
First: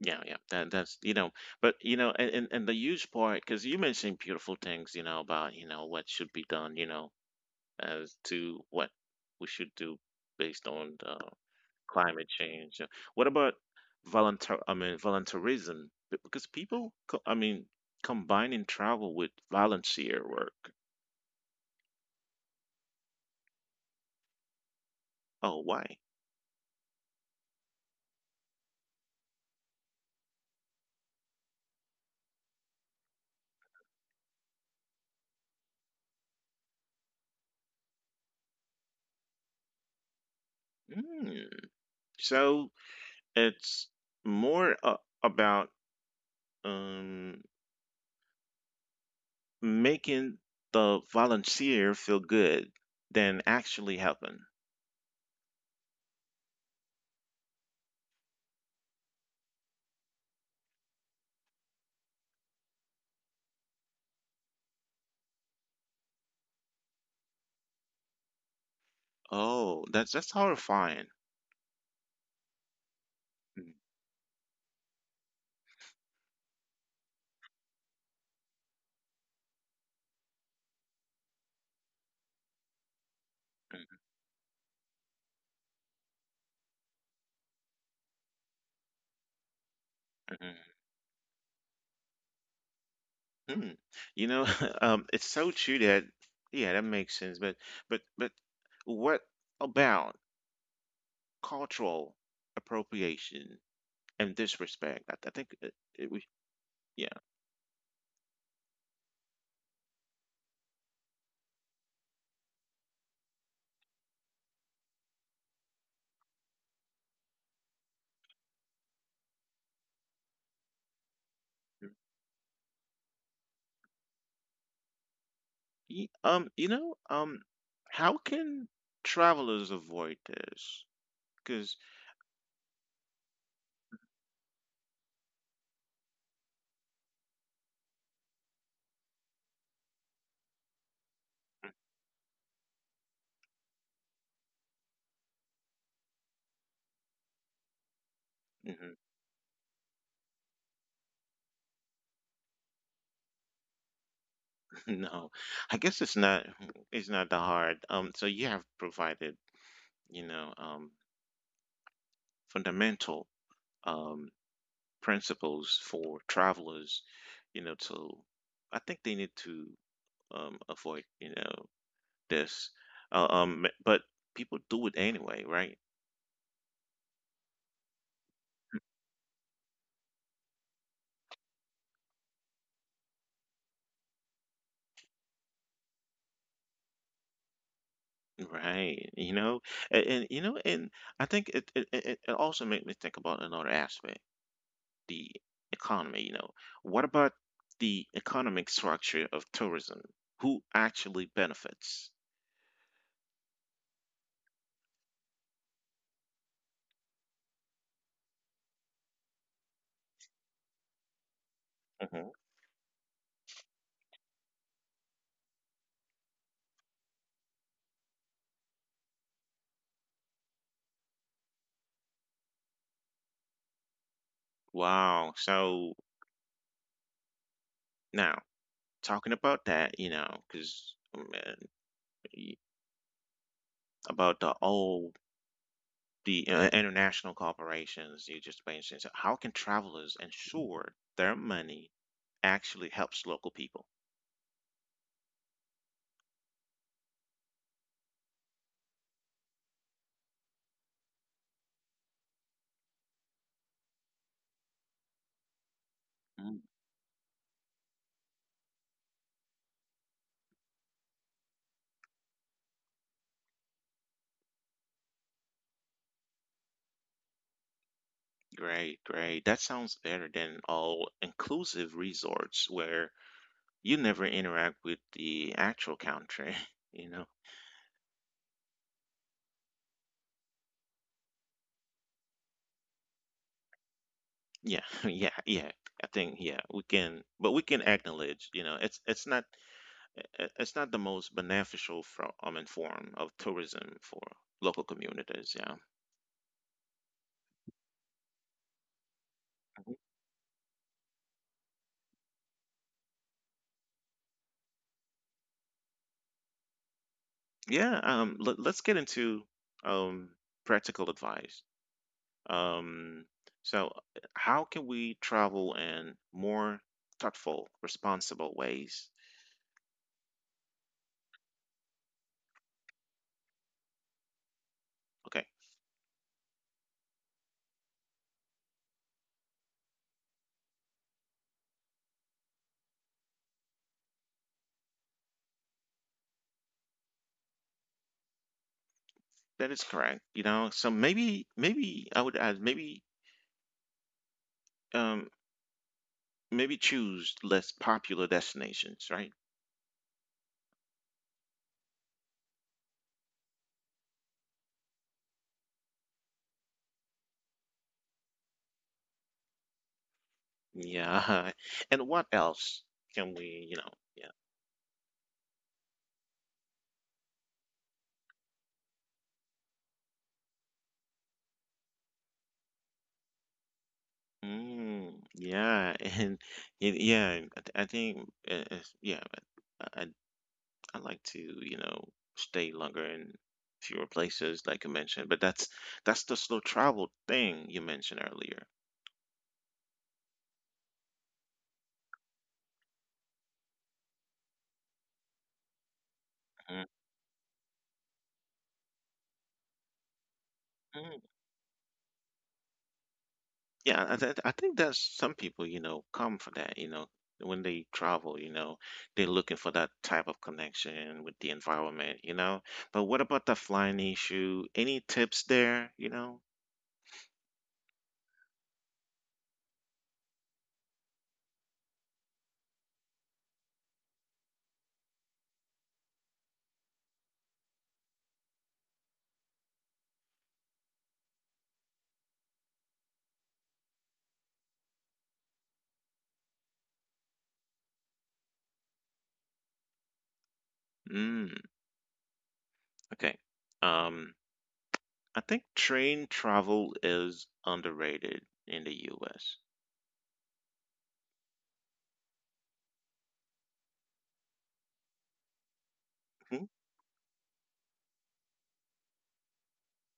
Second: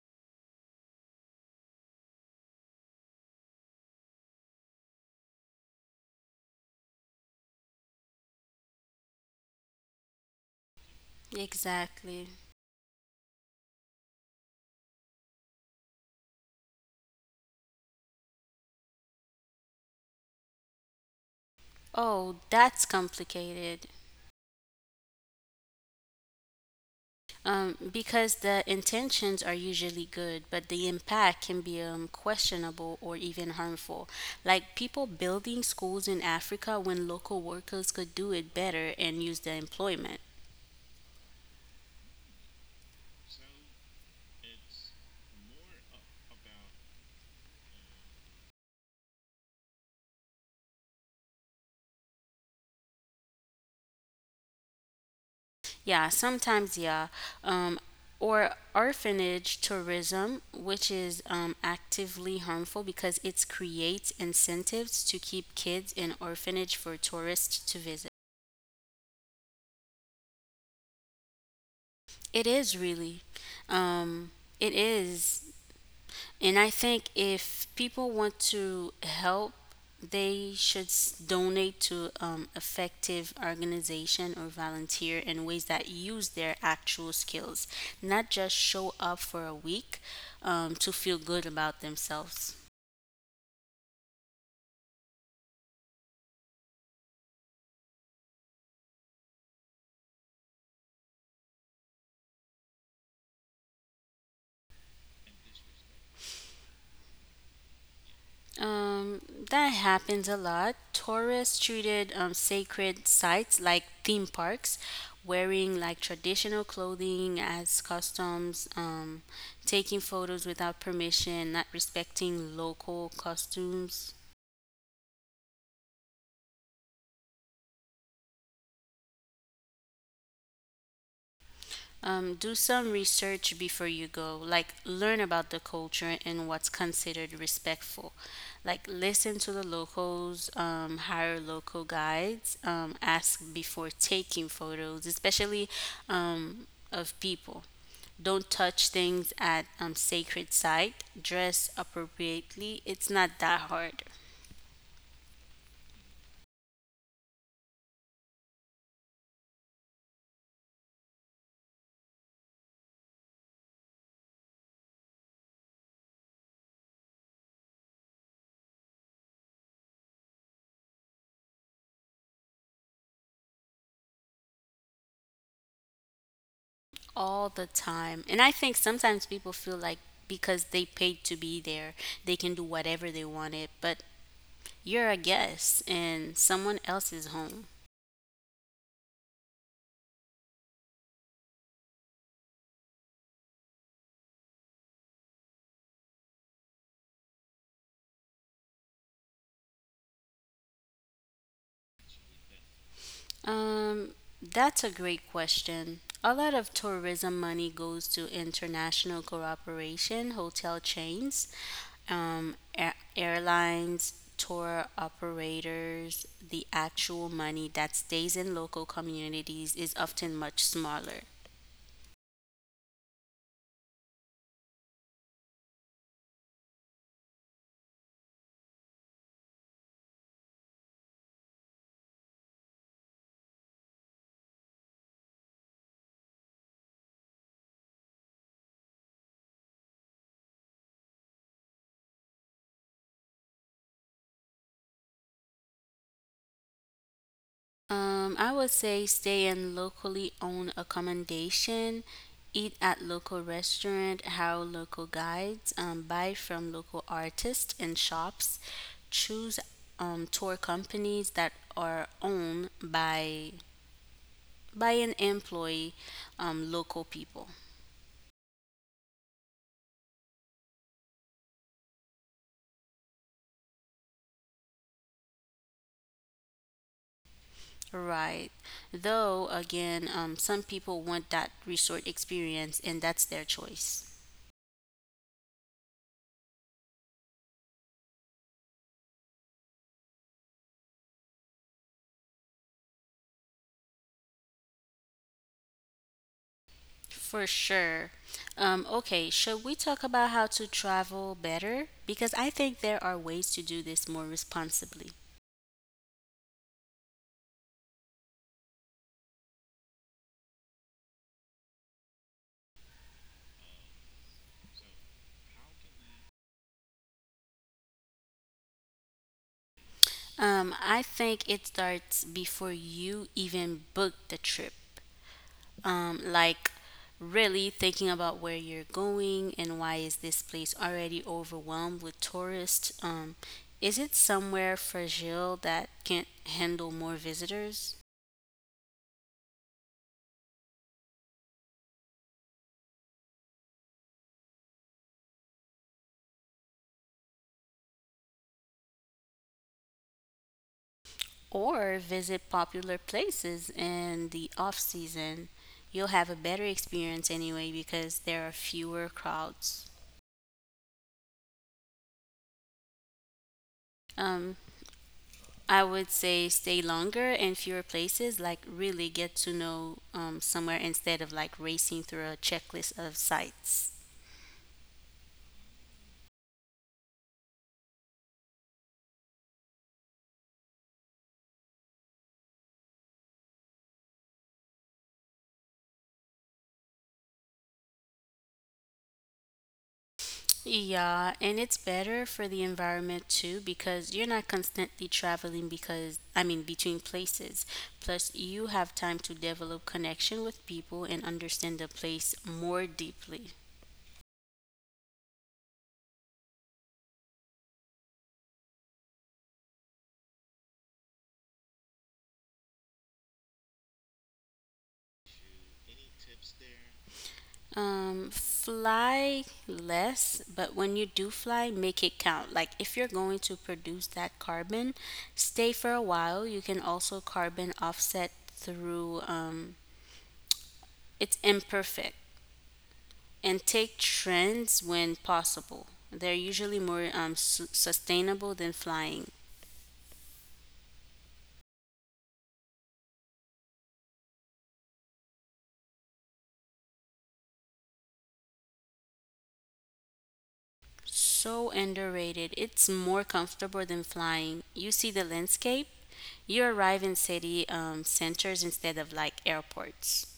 [SPEAKER 1] Yeah, yeah. That, that's you know, but you know, and and, and the huge part because you mentioned beautiful things, you know, about you know what should be done, you know, as to what we should do based on the
[SPEAKER 2] Exactly.
[SPEAKER 1] climate change. Uh, What about volunteer? I mean, volunteerism. B- because people, co- I mean, combining travel with volunteer work.
[SPEAKER 2] Oh, that's complicated.
[SPEAKER 1] Oh, why?
[SPEAKER 2] Um, because the intentions are usually good, but the impact can be um, questionable or even harmful. Like people building schools in Africa when local workers could do it better and use the employment.
[SPEAKER 1] Mm. So it's more uh, about, um, making the volunteer feel good than actually helping.
[SPEAKER 2] Yeah, sometimes, yeah. Um, or orphanage tourism, which is um, actively harmful because it creates incentives to keep kids in orphanage for tourists to visit.
[SPEAKER 1] Oh, that's that's horrifying.
[SPEAKER 2] It is really.
[SPEAKER 1] Mm,
[SPEAKER 2] Um, it is And I think if people want to help, they should s- donate to um, effective
[SPEAKER 1] mm,
[SPEAKER 2] organization or volunteer in ways that use their actual skills, not just show up for a week um, to
[SPEAKER 1] mm,
[SPEAKER 2] feel good about themselves.
[SPEAKER 1] mm. Hmm. You know, um, it's so true that yeah, that makes sense. But but but what about cultural appropriation and disrespect? I, I think uh, it, we, yeah.
[SPEAKER 2] Um, that happens a lot. Tourists treated um, sacred sites like theme parks, wearing like traditional clothing as customs, um, taking photos without permission, not respecting local costumes.
[SPEAKER 1] Ye- Um, you know, um, how can travelers avoid this? Because
[SPEAKER 2] Um, do some research before you go. Like, learn about the culture and what's considered respectful. Like, listen to the locals, um, hire local guides, um, ask before taking photos, especially um, of people. Don't touch things at um, sacred site. Dress appropriately. It's not that hard
[SPEAKER 1] no, I guess it's not it's not that hard. Um, so you have provided, you know, um, fundamental um principles for travelers, you know, to I think they need to um avoid, you know, this. Uh, um, but people do it anyway, right?
[SPEAKER 2] all the time. And I think sometimes people feel like because they paid to be there, they can do whatever they wanted. But you're a guest in someone else's home.
[SPEAKER 1] Right. You know, and, and you know, and I think it it, it it it also made me think about another aspect, the economy, you know. What about the economic structure of tourism? Who actually benefits?
[SPEAKER 2] Um, that's a great question. A lot of tourism money goes to international cooperation, hotel chains,
[SPEAKER 1] Hmm.
[SPEAKER 2] um, a- airlines, tour operators. The actual money that stays in local communities is often much smaller.
[SPEAKER 1] Wow. So now, talking about that, you know, because about the all the uh, international corporations you just mentioned, so how can travelers ensure their money actually helps local people?
[SPEAKER 2] Um, I would say stay in locally owned accommodation, eat at local restaurant, hire local guides, um, buy from local artists and shops, choose um, tour companies that are owned by by an employee, um, local people.
[SPEAKER 1] Great, great. That sounds better than all inclusive resorts where you never interact with the actual country, you know?
[SPEAKER 2] Right. Though again, um, some people want that resort experience, and that's their choice.
[SPEAKER 1] Yeah, yeah, yeah. I think yeah, we can, but we can acknowledge, you know, it's it's not i- it's not the most beneficial from um, and form of tourism for local communities. Yeah.
[SPEAKER 2] For sure. Um, okay, should we talk
[SPEAKER 1] Mhm.
[SPEAKER 2] about how to travel better? Because I think there are ways to do this more responsibly.
[SPEAKER 1] Yeah. Um, let, let's get into um practical advice. Um, so, uh, how can we travel in more thoughtful, responsible ways?
[SPEAKER 2] Um, I think it starts before you even book the trip.
[SPEAKER 1] Okay,
[SPEAKER 2] Um, like, really thinking about where you're going and why is this place already overwhelmed with tourists? Um, is it somewhere fragile that can't handle more visitors?
[SPEAKER 1] that is correct. You know, so maybe, maybe I would add, maybe, um, maybe choose less popular destinations, right?
[SPEAKER 2] Or visit popular places in the off season. You'll have a better experience anyway because there are fewer crowds.
[SPEAKER 1] Yeah. And what else can we, you know, yeah.
[SPEAKER 2] Um, I would say stay longer in fewer places, like really get to know um, somewhere instead of like racing through a checklist of sites.
[SPEAKER 1] Mm, yeah, and, and yeah, I, th- I think, uh, uh, yeah, I I like to, you know, stay longer in fewer places, like you mentioned. But that's that's the slow travel thing you mentioned earlier.
[SPEAKER 2] Yeah, and it's better for the environment too because you're not constantly traveling because I mean between places. Plus you have time to develop connection with people and
[SPEAKER 1] Mhm.
[SPEAKER 2] understand the place more deeply.
[SPEAKER 1] Yeah, I, th- I think that some people, you know, come for that, you know, when they travel, you know, they're looking for that type of connection with the environment, you know. But what about the flying issue? Any tips there, you know?
[SPEAKER 2] Um fly less, but when you do fly, make it count. Like if you're going to produce that carbon, stay for a while. You can also carbon offset through, um it's imperfect, and take trends when possible. They're usually more um, su- sustainable than flying.
[SPEAKER 1] Mm, okay. Um, I think train travel is underrated in the U S.
[SPEAKER 2] So underrated. It's more comfortable than flying. You see the landscape. You arrive in city um, centers instead of like airports.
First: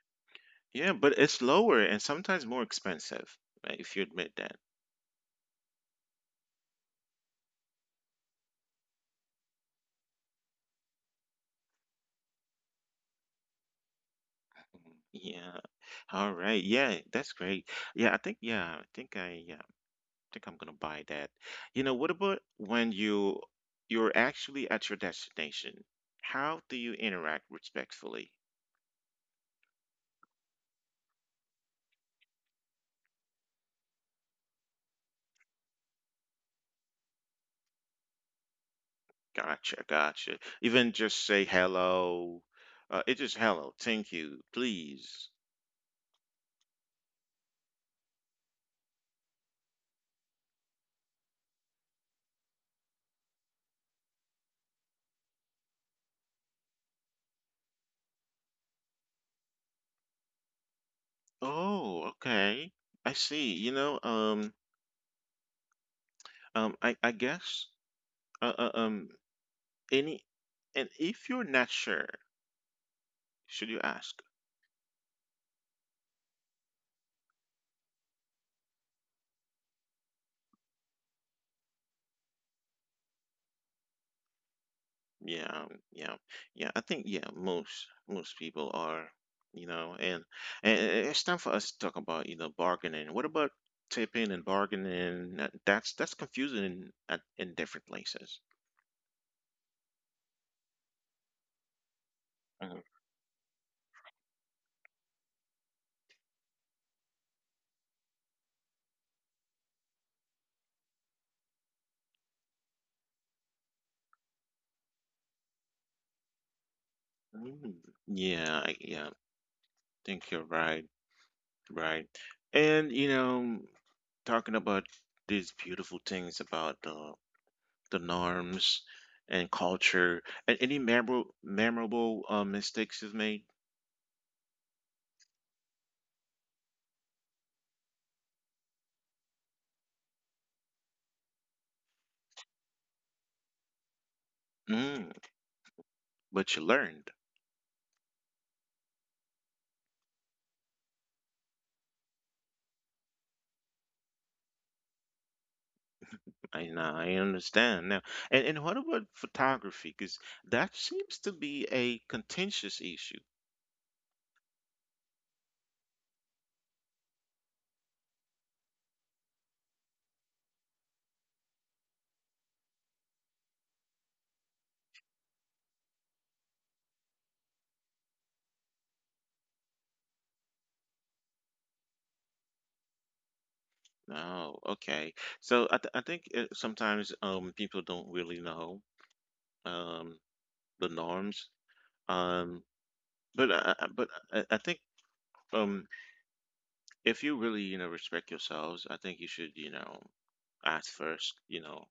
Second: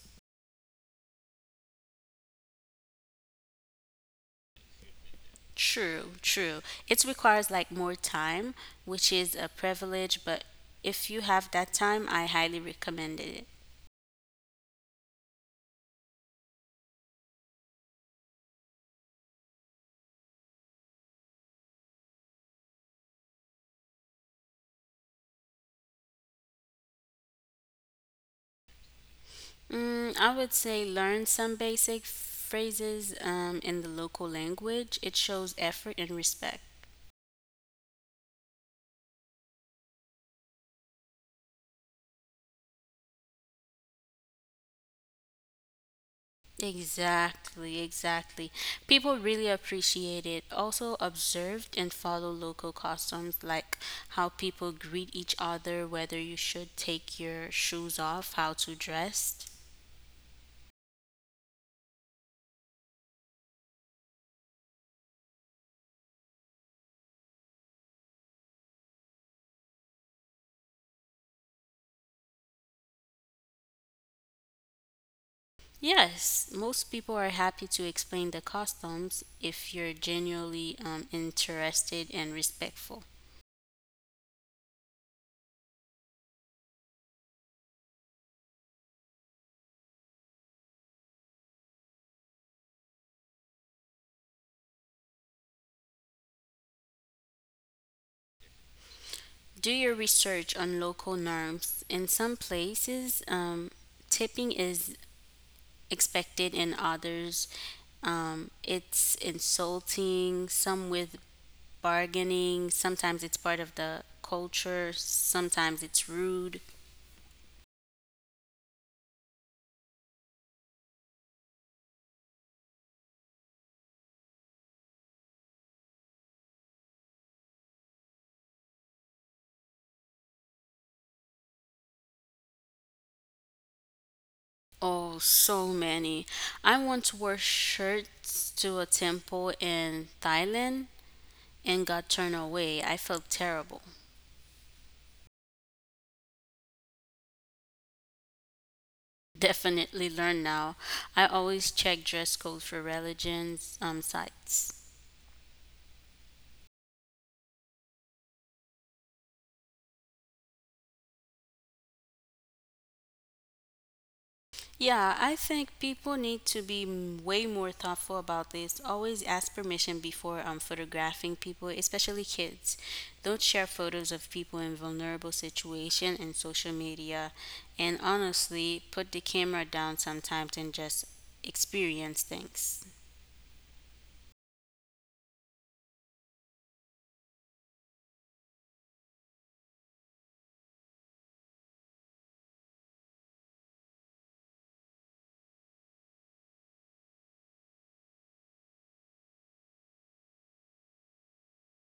[SPEAKER 1] Yeah, but it's lower and sometimes more expensive, uh, if you admit that.
[SPEAKER 2] True, true. It requires like more time, which is a privilege, but if you have that time, I highly recommend it.
[SPEAKER 1] Mhm. Yeah. All right. Yeah, that's great. Yeah, I think yeah, I think I yeah, I think I'm gonna buy that. You know, what about when you you're actually at your destination? How do you interact respectfully?
[SPEAKER 2] Mm, I would say learn some basic phrases um, in the local language. It shows effort and respect.
[SPEAKER 1] Gotcha, gotcha. Even just say hello. Uh, it's just hello, thank you, please.
[SPEAKER 2] Exactly, exactly. People really appreciate it. Also, observe and follow local customs like how people greet each other, whether you should take your shoes off, how to dress.
[SPEAKER 1] Oh, okay. I see. You know, um, um, I I guess, uh, uh, um, any and if you're not sure, should you ask?
[SPEAKER 2] Yes, most people are happy to explain the customs if you're genuinely um, interested and respectful.
[SPEAKER 1] Yeah, yeah, yeah. I think yeah, most most people are, you know, and and it's time for us to talk about you know bargaining. What about tipping and bargaining? That- That's that's confusing in at, in different places.
[SPEAKER 2] Do your research on local norms. In some
[SPEAKER 1] Mhm.
[SPEAKER 2] places, um, tipping is expected. In others, um, it's insulting. Some with bargaining, sometimes it's part of the culture, sometimes it's rude.
[SPEAKER 1] Mm. Yeah, I- yeah. I think you're right, right. And you know, talking about these beautiful things about the the norms and culture, and any memorable memorable uh, mistakes you've made.
[SPEAKER 2] Oh, so many. I once wore shirts to a temple in Thailand and got turned away. I felt terrible.
[SPEAKER 1] Mm, but you learned.
[SPEAKER 2] Definitely learn now. I always check dress code for religions um, sites.
[SPEAKER 1] I know, I understand now. and, and what about photography, because that seems to be a contentious issue.
[SPEAKER 2] Yeah, I think people need to be m- way more thoughtful about this. Always ask permission before um, photographing people, especially kids. Don't share photos of people in vulnerable situation in social media. And honestly, put the camera down sometimes and just experience things.
[SPEAKER 1] Oh, okay. So i, th- I think uh sometimes um, people don't really know um, the norms, um, but I, I- but I, I think um, if you really you know respect yourselves, I think you should you know ask first, you know,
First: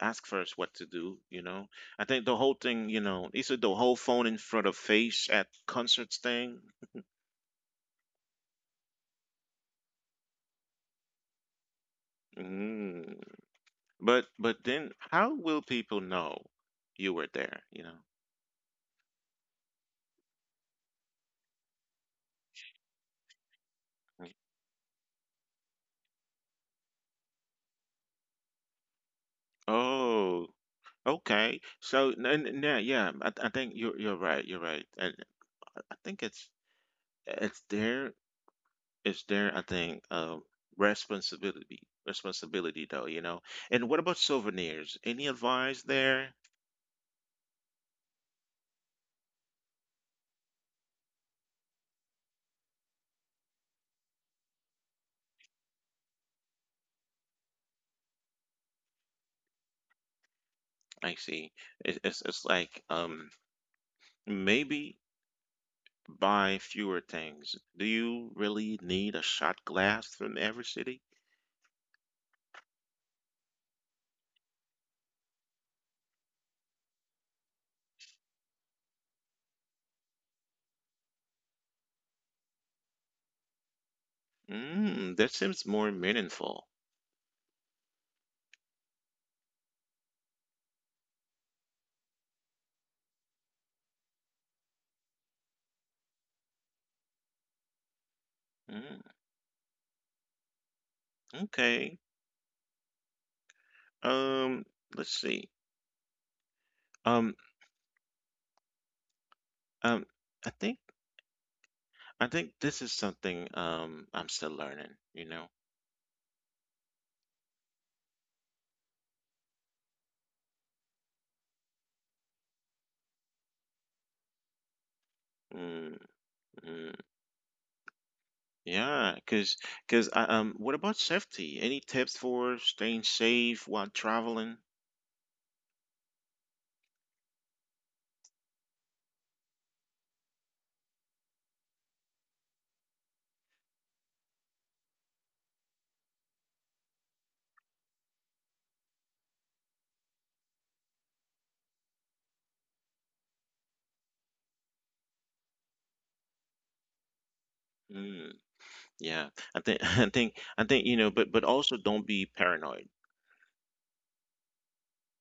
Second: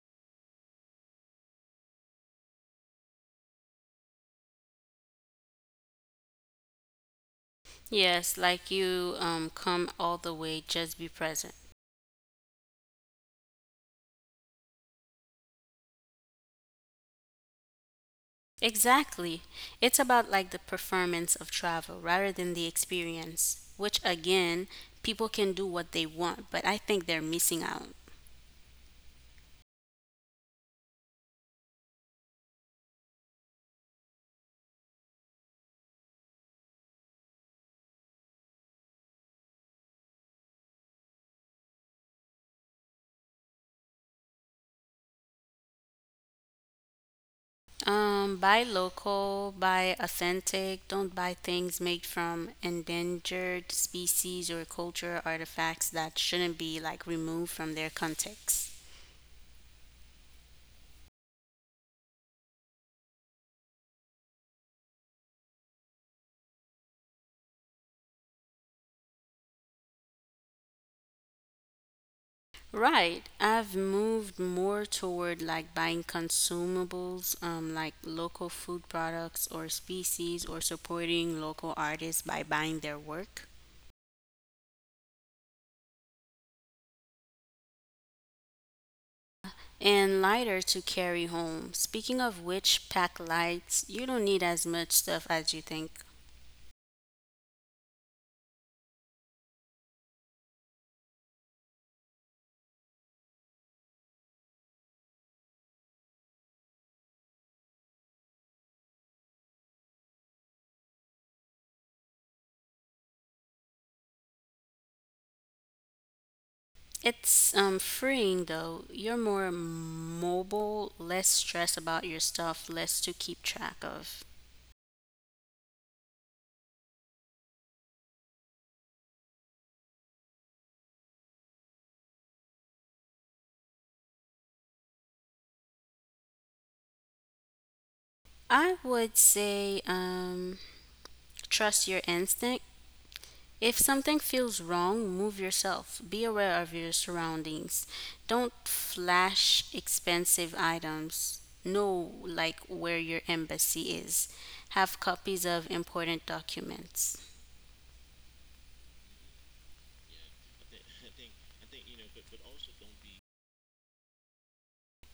[SPEAKER 1] ask first what to do, you know. I think the whole thing, you know, is it the whole phone in front of face at concerts thing?
[SPEAKER 2] Yes, like you um, come all the way, just be present.
[SPEAKER 1] Mm. But but then how will people know you were there, you know?
[SPEAKER 2] Exactly. It's about like the performance of travel rather than the experience, which
[SPEAKER 1] Mm.
[SPEAKER 2] again, people can do what they want, but I think they're missing out.
[SPEAKER 1] Oh, okay. So n- n- yeah, yeah, I, I think you're you're right, you're right. And I think it's it's there it's there, I think, um responsibility responsibility though, you know. And what about souvenirs? Any advice there?
[SPEAKER 2] Um, buy local, buy authentic, don't buy things made from endangered species or cultural artifacts that shouldn't be like removed from their context.
[SPEAKER 1] I see. It, it's it's like um maybe buy fewer things. Do you really need a shot glass from every city?
[SPEAKER 2] Right. I've moved more toward like buying consumables, um, like local food products or species, or supporting local artists by buying their work.
[SPEAKER 1] Mm, that seems more meaningful.
[SPEAKER 2] And lighter to carry home. Speaking of which, pack lights, you don't need as much stuff as you think.
[SPEAKER 1] Mm, okay. Um, let's see. Um, um, I think I think this is something um I'm still learning, you know.
[SPEAKER 2] It's um, freeing though. You're more mobile, less stressed about your stuff, less to keep track of.
[SPEAKER 1] Mm, mm, yeah. Cause cause I, um, what about safety? Any tips for staying safe while traveling?
[SPEAKER 2] I would say um, trust your instinct. If something feels wrong, move yourself. Be aware of your surroundings. Don't flash expensive items. Know like where your embassy is. Have copies of important documents.
[SPEAKER 1] Mm. Yeah, I think I think I think you know, but but also don't be paranoid.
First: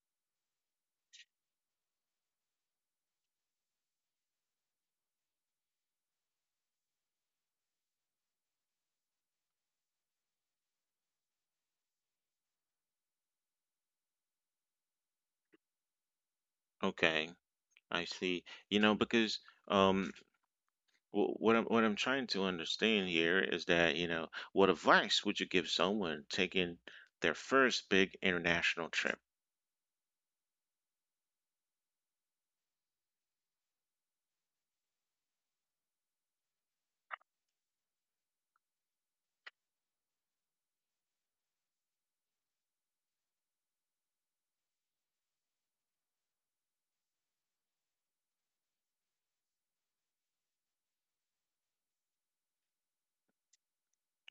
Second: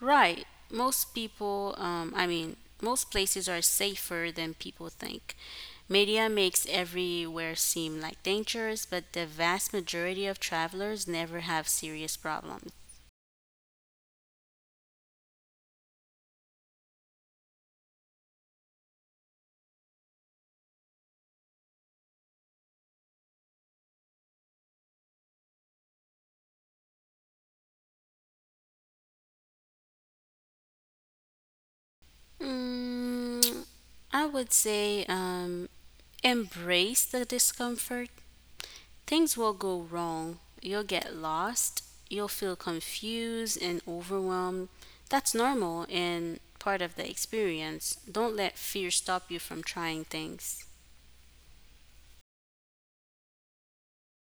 [SPEAKER 2] Right. Most people, um, I mean, most places are safer than people think. Media makes everywhere seem like dangerous, but the vast majority of travelers never have serious problems.
[SPEAKER 1] Okay, I see. You know, because um, w what I'm what I'm trying to understand here is that you know, what advice would you give someone taking their first big international trip?
[SPEAKER 2] Mm, I would say um, embrace the discomfort. Things will go wrong. You'll get lost. You'll feel confused and overwhelmed. That's normal and part of the experience. Don't let fear stop you from trying things.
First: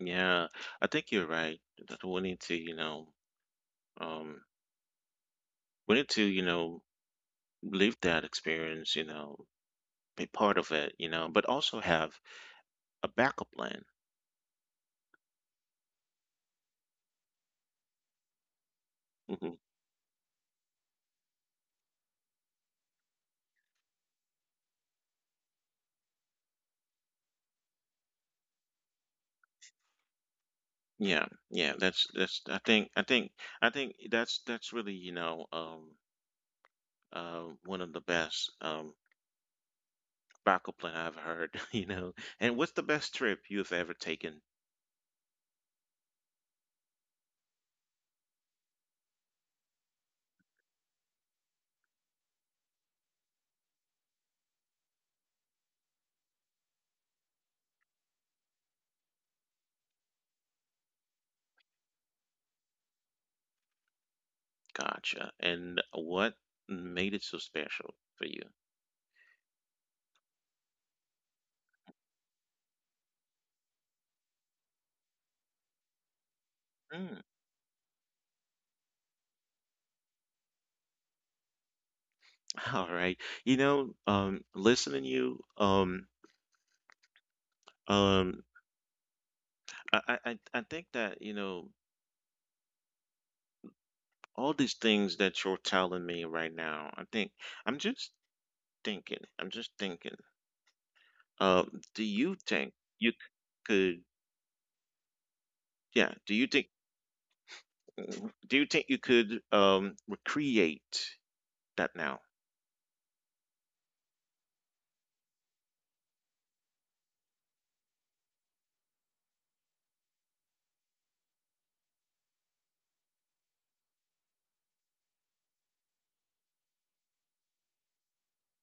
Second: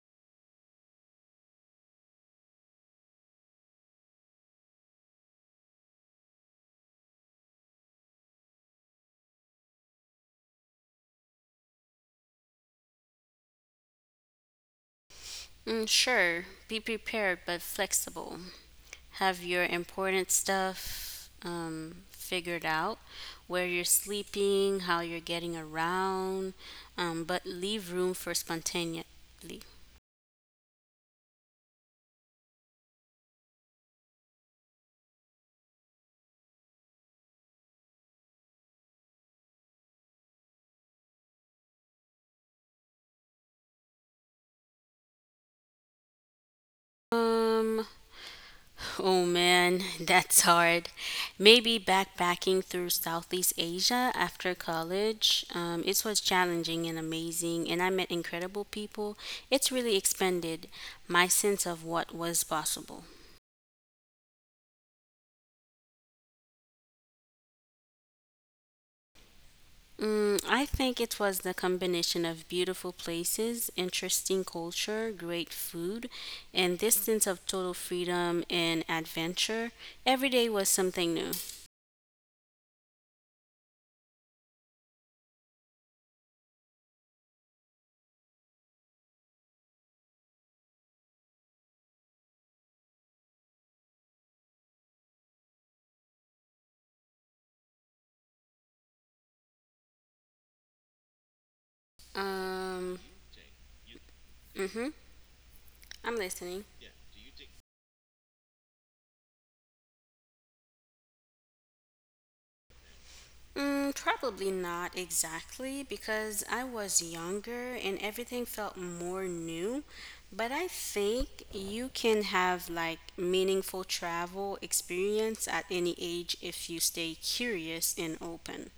[SPEAKER 1] Yeah, I think you're right. That we need to you know, um, we need to you know, live that experience. You know, be part of it. You know, but also have a backup plan.
[SPEAKER 2] Mm, sure, be prepared but flexible. Have
[SPEAKER 1] Mm-hmm.
[SPEAKER 2] your important stuff um, figured out, where you're sleeping, how you're getting around, um, but leave room for spontaneity.
[SPEAKER 1] Yeah, yeah, that's that's I think I think I think that's that's really, you know, um uh one of the best um backup plan I've heard, you know. And what's the best trip you've ever taken?
[SPEAKER 2] Um, oh, man, that's hard. Maybe backpacking through Southeast Asia after college. Um, it was challenging and amazing, and I met incredible people. It's really expanded my sense of what was possible.
[SPEAKER 1] Gotcha. And what made it so special for you?
[SPEAKER 2] Mm, I think it was the combination of beautiful places, interesting culture, great food, and this
[SPEAKER 1] Mm,
[SPEAKER 2] sense of total freedom and adventure. Every day was something new.
[SPEAKER 1] all right. You know, um listening to you, um um I, I I I think that, you know, all these things that you're telling me right now, I think I'm just thinking. I'm just thinking. Um, do you think
[SPEAKER 2] Um,
[SPEAKER 1] you could,
[SPEAKER 2] mm-hmm, I'm
[SPEAKER 1] yeah, do you
[SPEAKER 2] listening.
[SPEAKER 1] think, mm, do you think you could um, recreate that now?
[SPEAKER 2] Mm, probably not exactly because I was younger and everything felt more new. But I think you can have like meaningful travel experience at any age if you stay curious and open.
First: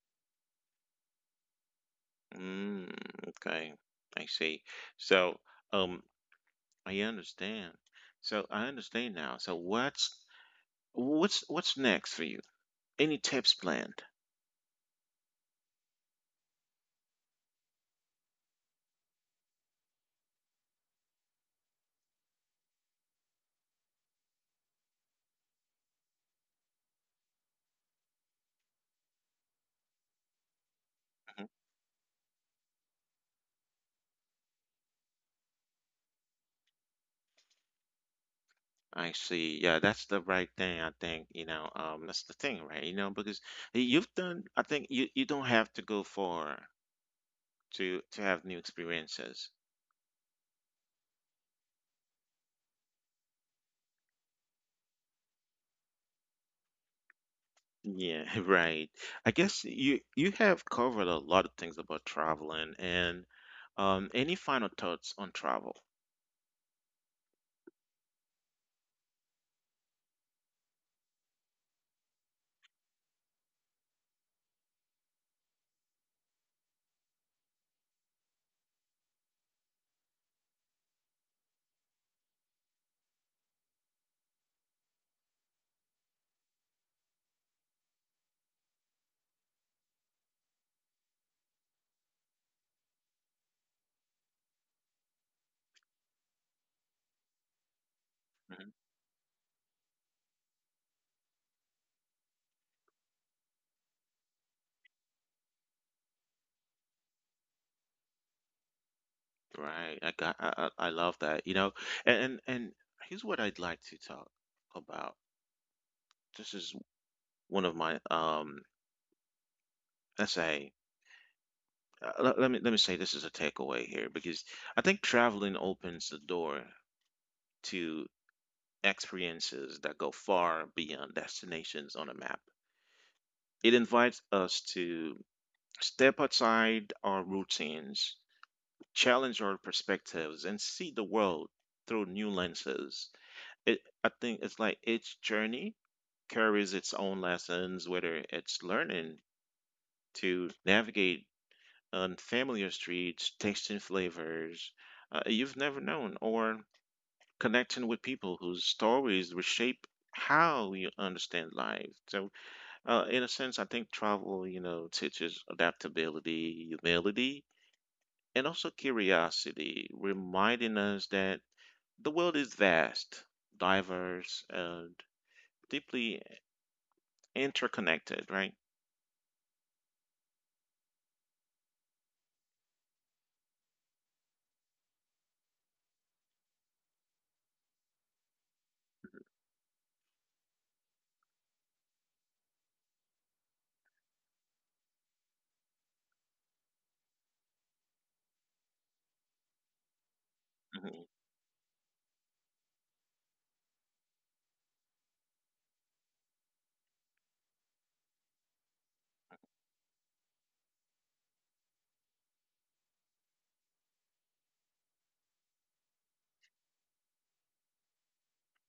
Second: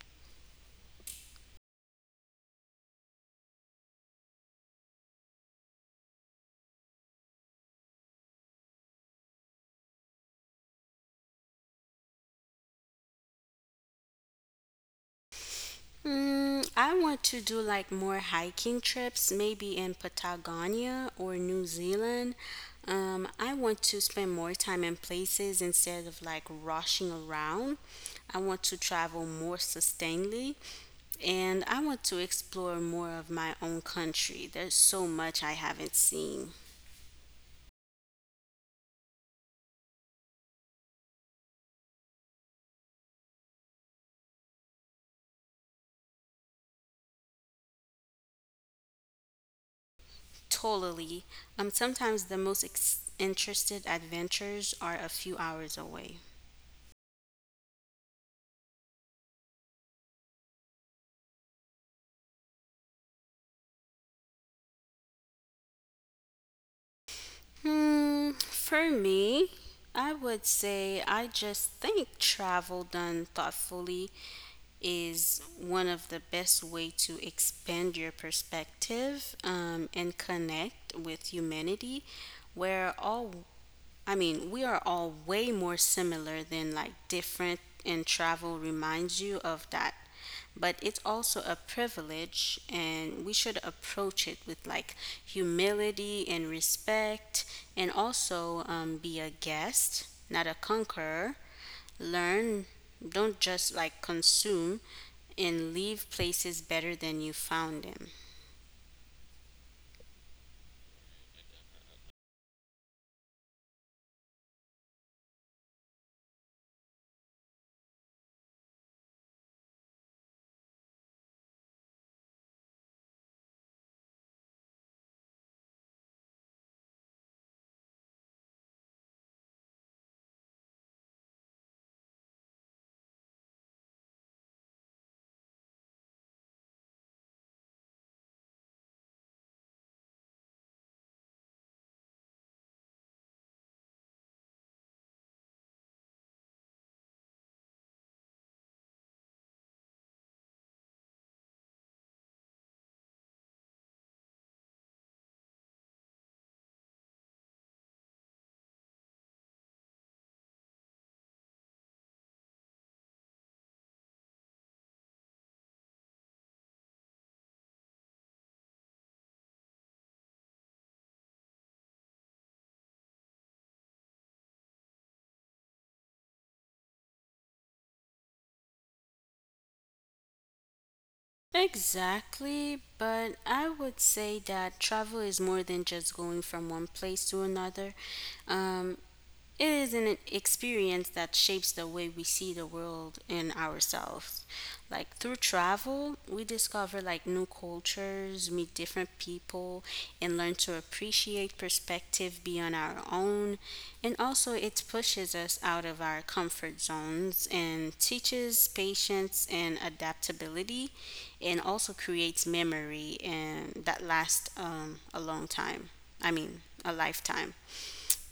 [SPEAKER 1] Mm, okay, I see. So, um, I understand. So I understand now. So what's what's what's next for you? Any tips planned?
[SPEAKER 2] Mm, I want to do like more hiking trips, maybe in Patagonia or New Zealand. Um, I want to spend more time in places instead of like rushing around. I want to travel more sustainably
[SPEAKER 1] Mhm.
[SPEAKER 2] and I want to explore more of my own country. There's so much I haven't seen.
[SPEAKER 1] I see. Yeah, that's the right thing. I think, you know, um, that's the thing, right? You know, because you've done, I think you, you don't have to go far to to have new experiences.
[SPEAKER 2] Totally. Um, sometimes the most ex- interested adventures are a few hours away.
[SPEAKER 1] Yeah, right. I guess you you have covered a lot of things about traveling and um any final thoughts on travel?
[SPEAKER 2] Hmm, for me, I would say I just think travel done thoughtfully is one of the best way to expand your perspective um, and connect with humanity. Where all, I mean, we are all way more similar than like different, and travel reminds you of that, but it's also a privilege, and we should approach it with like humility and respect, and also um,
[SPEAKER 1] Mhm.
[SPEAKER 2] be a guest, not a conqueror. Learn, don't just like consume, and leave places better than you found them.
[SPEAKER 1] Right. I got I, I I love that. You know, and and here's what I'd like to talk about. This is one of my um let's say uh, let, let me let me say this is a takeaway here because I think traveling opens the door to experiences that go far beyond destinations on a map. It invites us to step outside our routines, challenge our perspectives, and see the world through new lenses. It, I think it's like each journey carries its own lessons, whether it's learning to navigate unfamiliar streets, tasting flavors uh, you've never known, or connecting with people whose stories reshape how you understand life. So, uh, in a sense, I think travel, you know, teaches adaptability, humility, and also curiosity, reminding us that the world is vast, diverse, and deeply interconnected, right?
[SPEAKER 2] Exactly, but I would say that travel is more than just going from one place to another. Um, It is an experience that shapes the way we see the world and ourselves. Like through travel, we discover like new cultures, meet different people, and learn to
[SPEAKER 1] Mhm.
[SPEAKER 2] appreciate perspective beyond our own. And also, it pushes us out of our comfort zones and teaches patience and adaptability, and also creates memory and that lasts um, a long time. I mean, a lifetime.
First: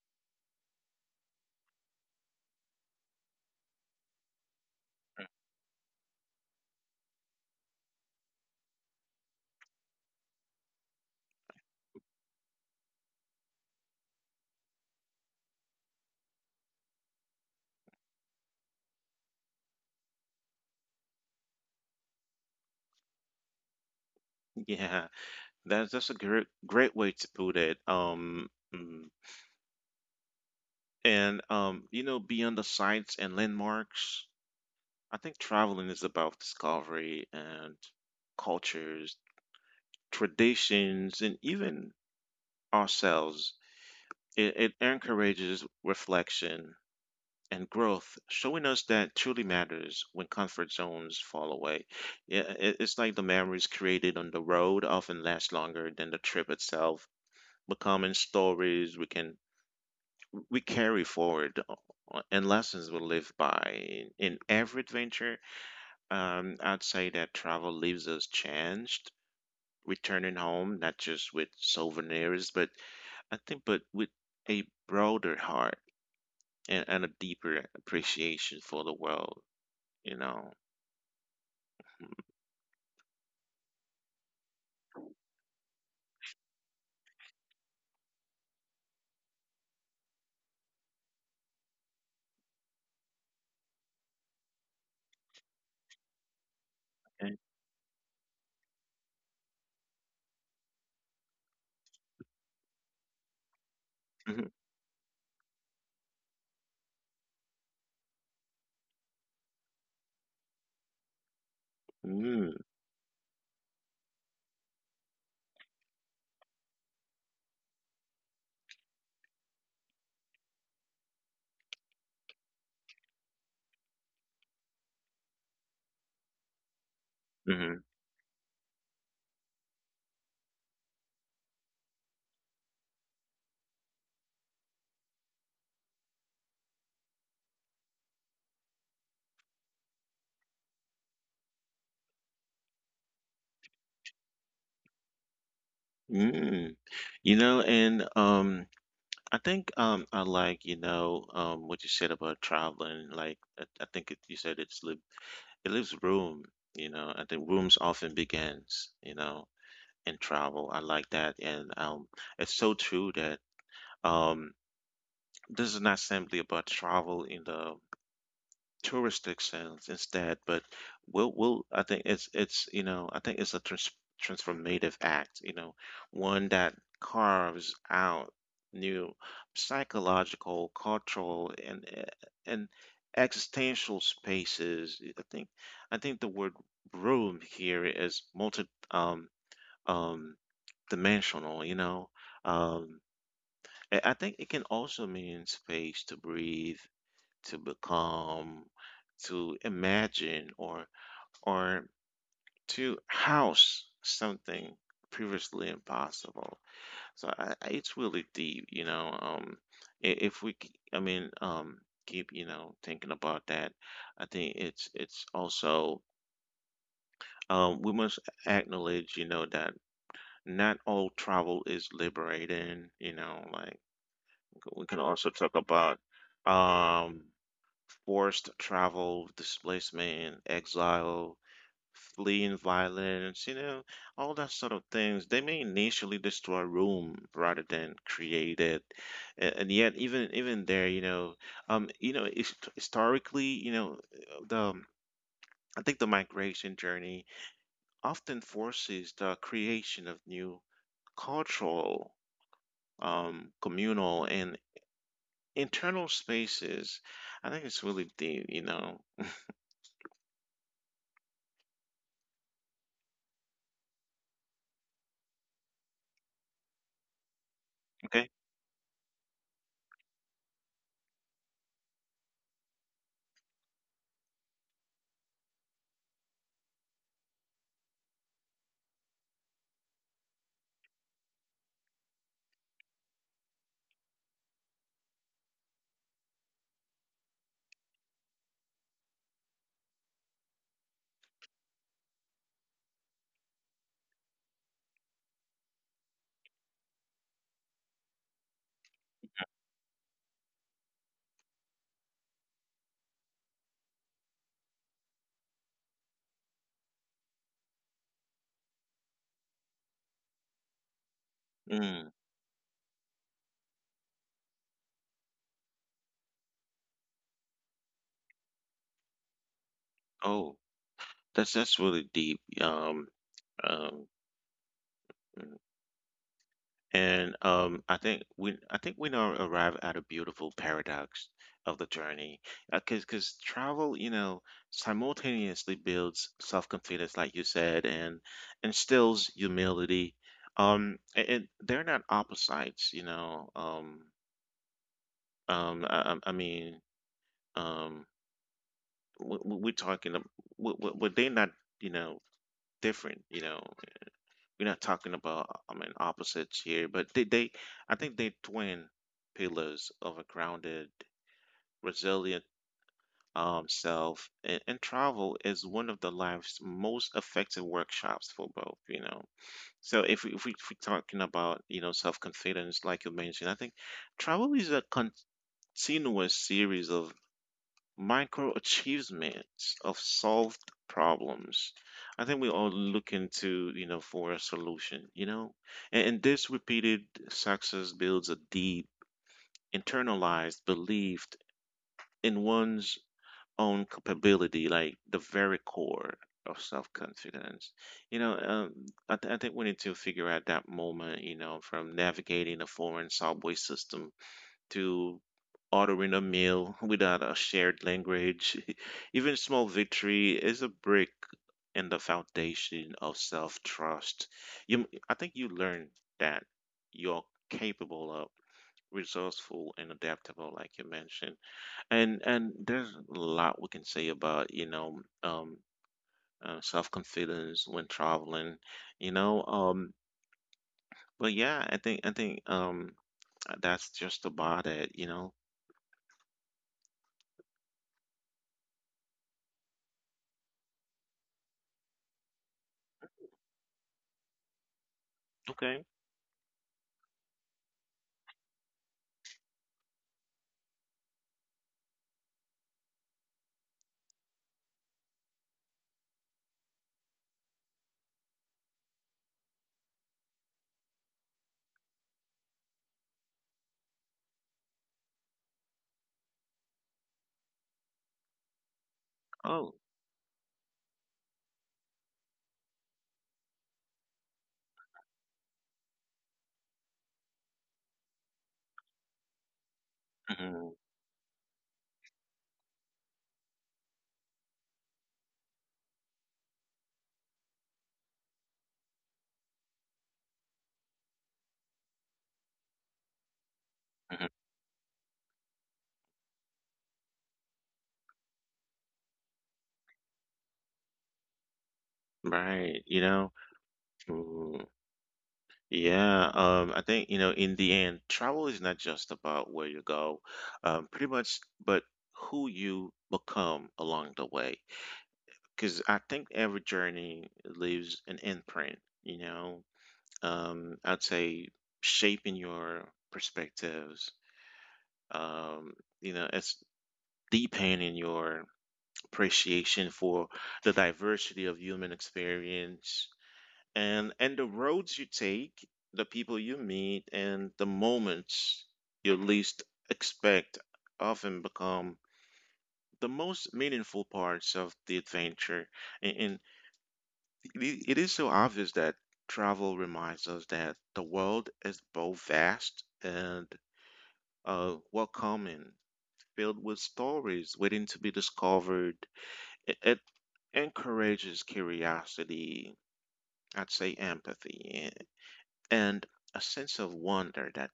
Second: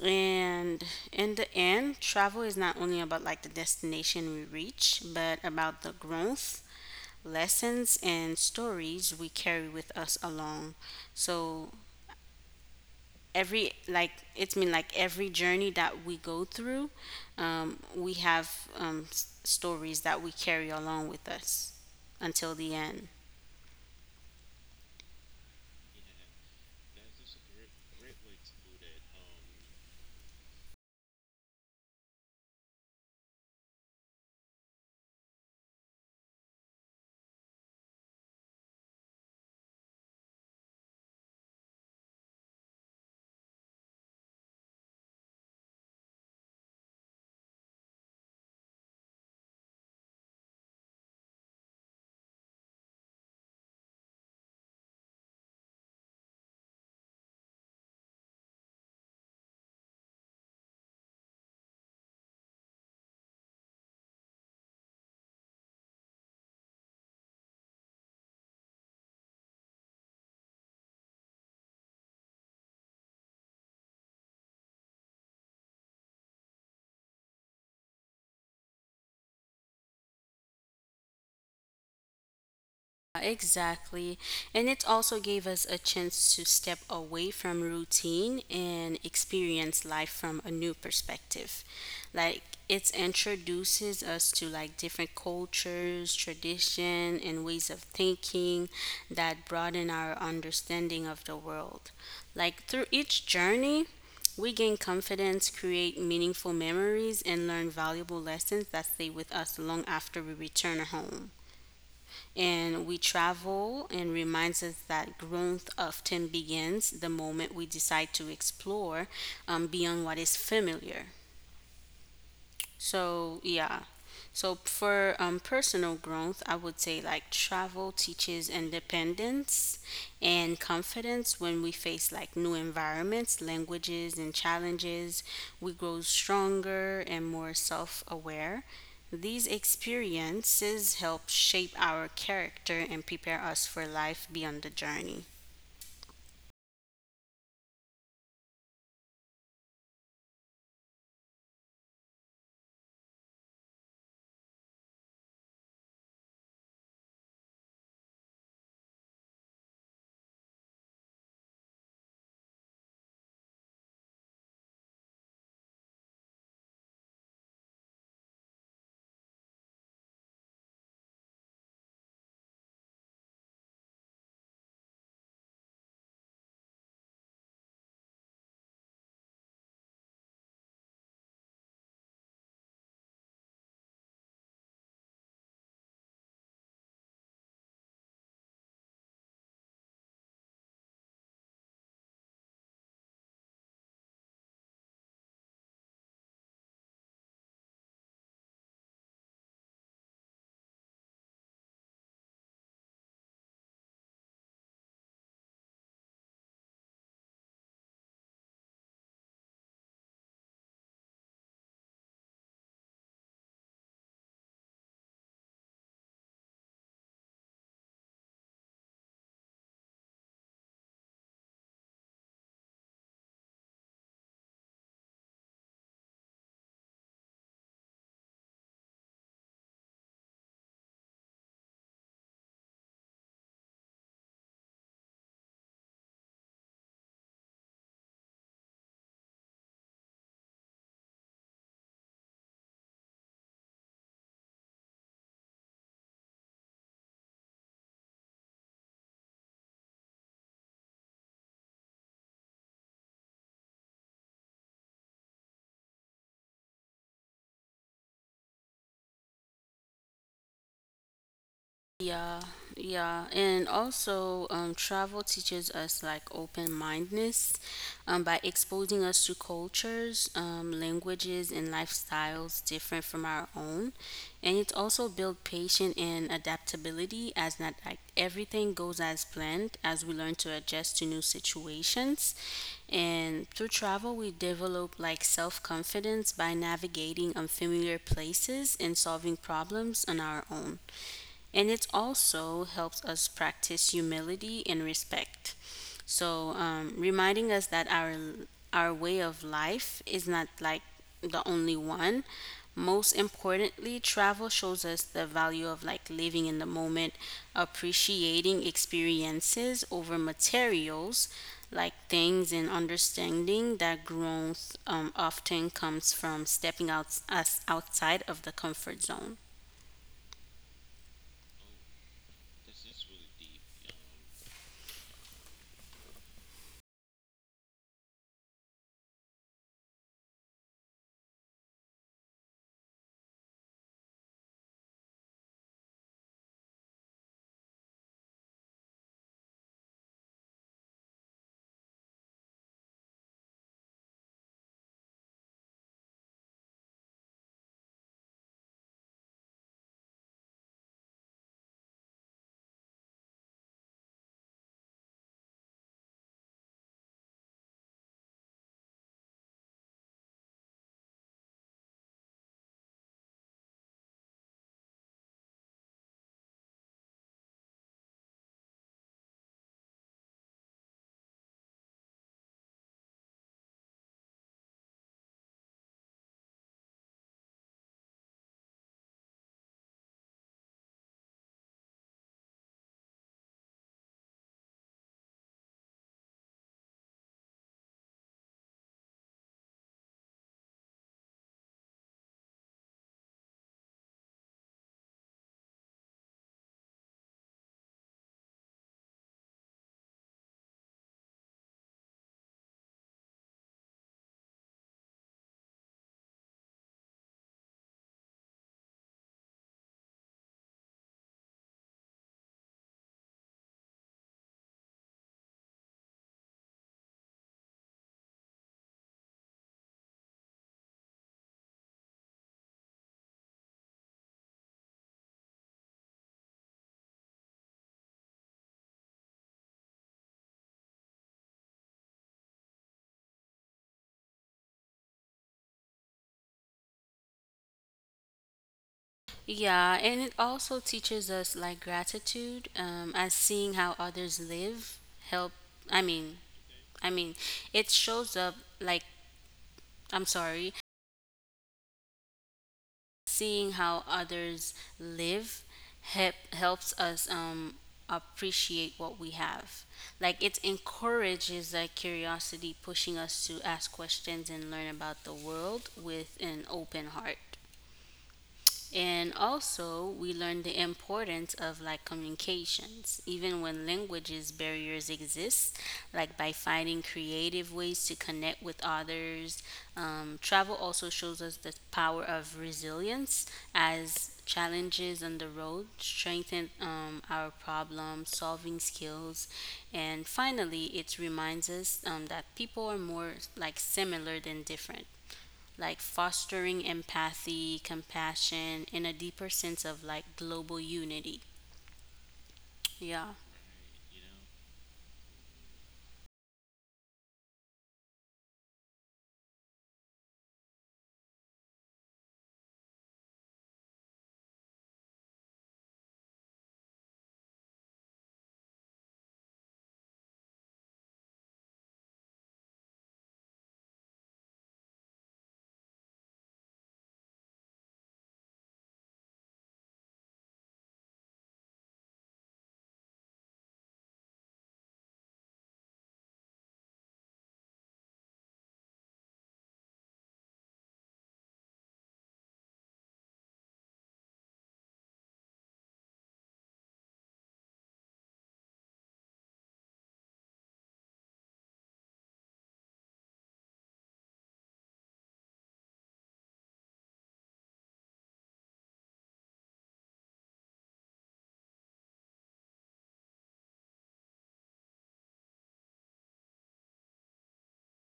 [SPEAKER 2] And in the end, travel is not only about like the destination we reach, but about the growth, lessons, and stories we carry with us along. So every, like, it's mean, like every journey that we go through, um, we have um, s- stories that we carry along with us until the end.
[SPEAKER 1] Yeah, that's that's a great great way to put it. Um, mm, and um, you know, beyond the sights and landmarks, I think traveling is about discovery and cultures, traditions, and even ourselves. It, it encourages reflection and growth, showing us that truly matters when comfort zones fall away. Yeah, it- it's like the memories created on the road often last longer than the trip itself, becoming stories we can we carry forward uh, uh, and lessons we live by in every adventure. Um, I'd say that travel leaves us changed, returning home not just with souvenirs, but I think but with a broader heart and, and a deeper appreciation for the world. You know.
[SPEAKER 2] Exactly. And it also gave us a chance to step away from routine and experience life from a new perspective. Like it introduces us to like different cultures, tradition and ways
[SPEAKER 1] Okay.
[SPEAKER 2] of thinking that broaden our understanding of the world. Like through each journey, we gain
[SPEAKER 1] Mhm.
[SPEAKER 2] confidence, create meaningful memories, and learn valuable lessons that stay with us long after we return home and we
[SPEAKER 1] Mm,
[SPEAKER 2] travel and reminds us that growth often begins the moment we decide to explore um, beyond what is familiar. So, yeah. So, for um, personal growth, I would say like travel
[SPEAKER 1] mhm,
[SPEAKER 2] teaches independence and confidence when we face like new environments, languages, and challenges. We grow stronger and more self aware. These experiences help shape our character and prepare us for life beyond the journey.
[SPEAKER 1] mm. You know, and um, I think um, I like you know um what you said about traveling. Like I, I think it, you said it's li it leaves room. You know, I think rooms often begins. You know, in travel, I like that, and um, it's so true that um, this is not simply about travel in the touristic sense instead, but we'll we'll I think it's it's you know I think it's a trans transformative act, you know, one that carves out new psychological, cultural, and e- and existential spaces. I think I think the word room here is multi um um dimensional, you know. Um, I I think it can also mean space to breathe, to become to imagine or or to house something previously impossible. So I, I- it's really deep, you know. Um I- if we k- I mean um Keep, you know, thinking about that. I think it's it's also um we must acknowledge, you know, that not all travel is liberating, you know. Like we can also talk about um forced travel, displacement, exile, fleeing violence, you know, all that sort of things. They may initially destroy Rome rather than create it. And, and yet, even even there, you know, um, you know, his- historically, you know, the I think the migration journey often forces the creation of new cultural, um, communal, and internal spaces. I think it's really deep, you know.
[SPEAKER 2] Yeah, yeah, and also um, travel teaches us like open-mindedness um, by
[SPEAKER 1] Okay.
[SPEAKER 2] exposing us to cultures, um, languages, and lifestyles different from our own, and it also builds patience and adaptability as not like everything goes as planned as we learn to adjust to new situations, and through travel we develop like self-confidence by navigating unfamiliar places and solving problems on our own and it also helps us practice humility and respect. So, um, reminding us that our our way of life is not like the only one. Most importantly, travel shows us the value of like living in the moment, appreciating experiences over materials, like
[SPEAKER 1] Mm.
[SPEAKER 2] things and understanding that growth um, often comes from stepping out us outside of the comfort zone.
[SPEAKER 1] Oh. That's that's really deep. Um, um, mm. And um, I think we I think we now arrive at a beautiful paradox of the journey, because because travel, you know, simultaneously builds self confidence, like you said, and instills humility. Um, a- and they're not opposites, you know. Um, um, I, I I mean, um, we, we- we're talking, ab- we, we, we're they're not, you know, different, you know. We're not talking about uh, I mean opposites here, but they, they I think they twin pillars of a grounded, resilient um self, and, and travel is one of the life's most effective workshops for both, you know. So if we if we if we're talking about, you know, self confidence like you mentioned, I think travel is a continuous series of micro achievements of solved problems. I think we all looking to, you know, for a solution, you know? And, and this repeated success builds a deep, internalized belief in one's own capability, like the very core of self confidence. You know, um, I, th- I think we need to figure out that moment, you know, from navigating a foreign subway system to ordering a meal without a shared language. Even small victory is a brick in the foundation of self trust. You, I think you learn that you're capable of resourceful and adaptable, like you mentioned. And and there's a lot we can say about, you know, um uh, self-confidence when traveling, you know um but yeah. I think i think um that's just about it, you know.
[SPEAKER 2] Yeah, and it also teaches us like gratitude, um, as seeing how others live help. I
[SPEAKER 1] Okay.
[SPEAKER 2] mean, I mean, it shows up, like, I'm sorry, seeing how others live help helps us um appreciate what we have. Like it encourages like curiosity, pushing us to ask questions and learn about the world with an open heart. And also,
[SPEAKER 1] Oh.
[SPEAKER 2] we learn the importance of like communications, even when languages barriers exist, like by finding creative ways to connect with others. Um, travel also
[SPEAKER 1] Mhm,
[SPEAKER 2] shows us the power of resilience as challenges on the road strengthen um, our problem solving skills. And finally, it reminds us um, that people are more like similar than
[SPEAKER 1] mhm.
[SPEAKER 2] different, like fostering empathy, compassion, and a deeper sense of like global unity.
[SPEAKER 1] Right,
[SPEAKER 2] Yeah.
[SPEAKER 1] you know? Ooh, yeah, um, I think, you know, in the end, travel is not just about where you go, um, pretty much, but who you become along the way. Because I think every journey leaves an imprint, you know? Um, I'd say shaping your perspectives, um, you know, it's deepening your appreciation for the diversity of human experience. And and the roads you take, the people you meet, and the moments you least expect often become the most meaningful parts of the adventure. And and it it is so obvious that travel reminds us that the world is both vast and uh, welcoming, filled with stories waiting to be discovered. It, it encourages curiosity, I'd say empathy, and a sense of wonder that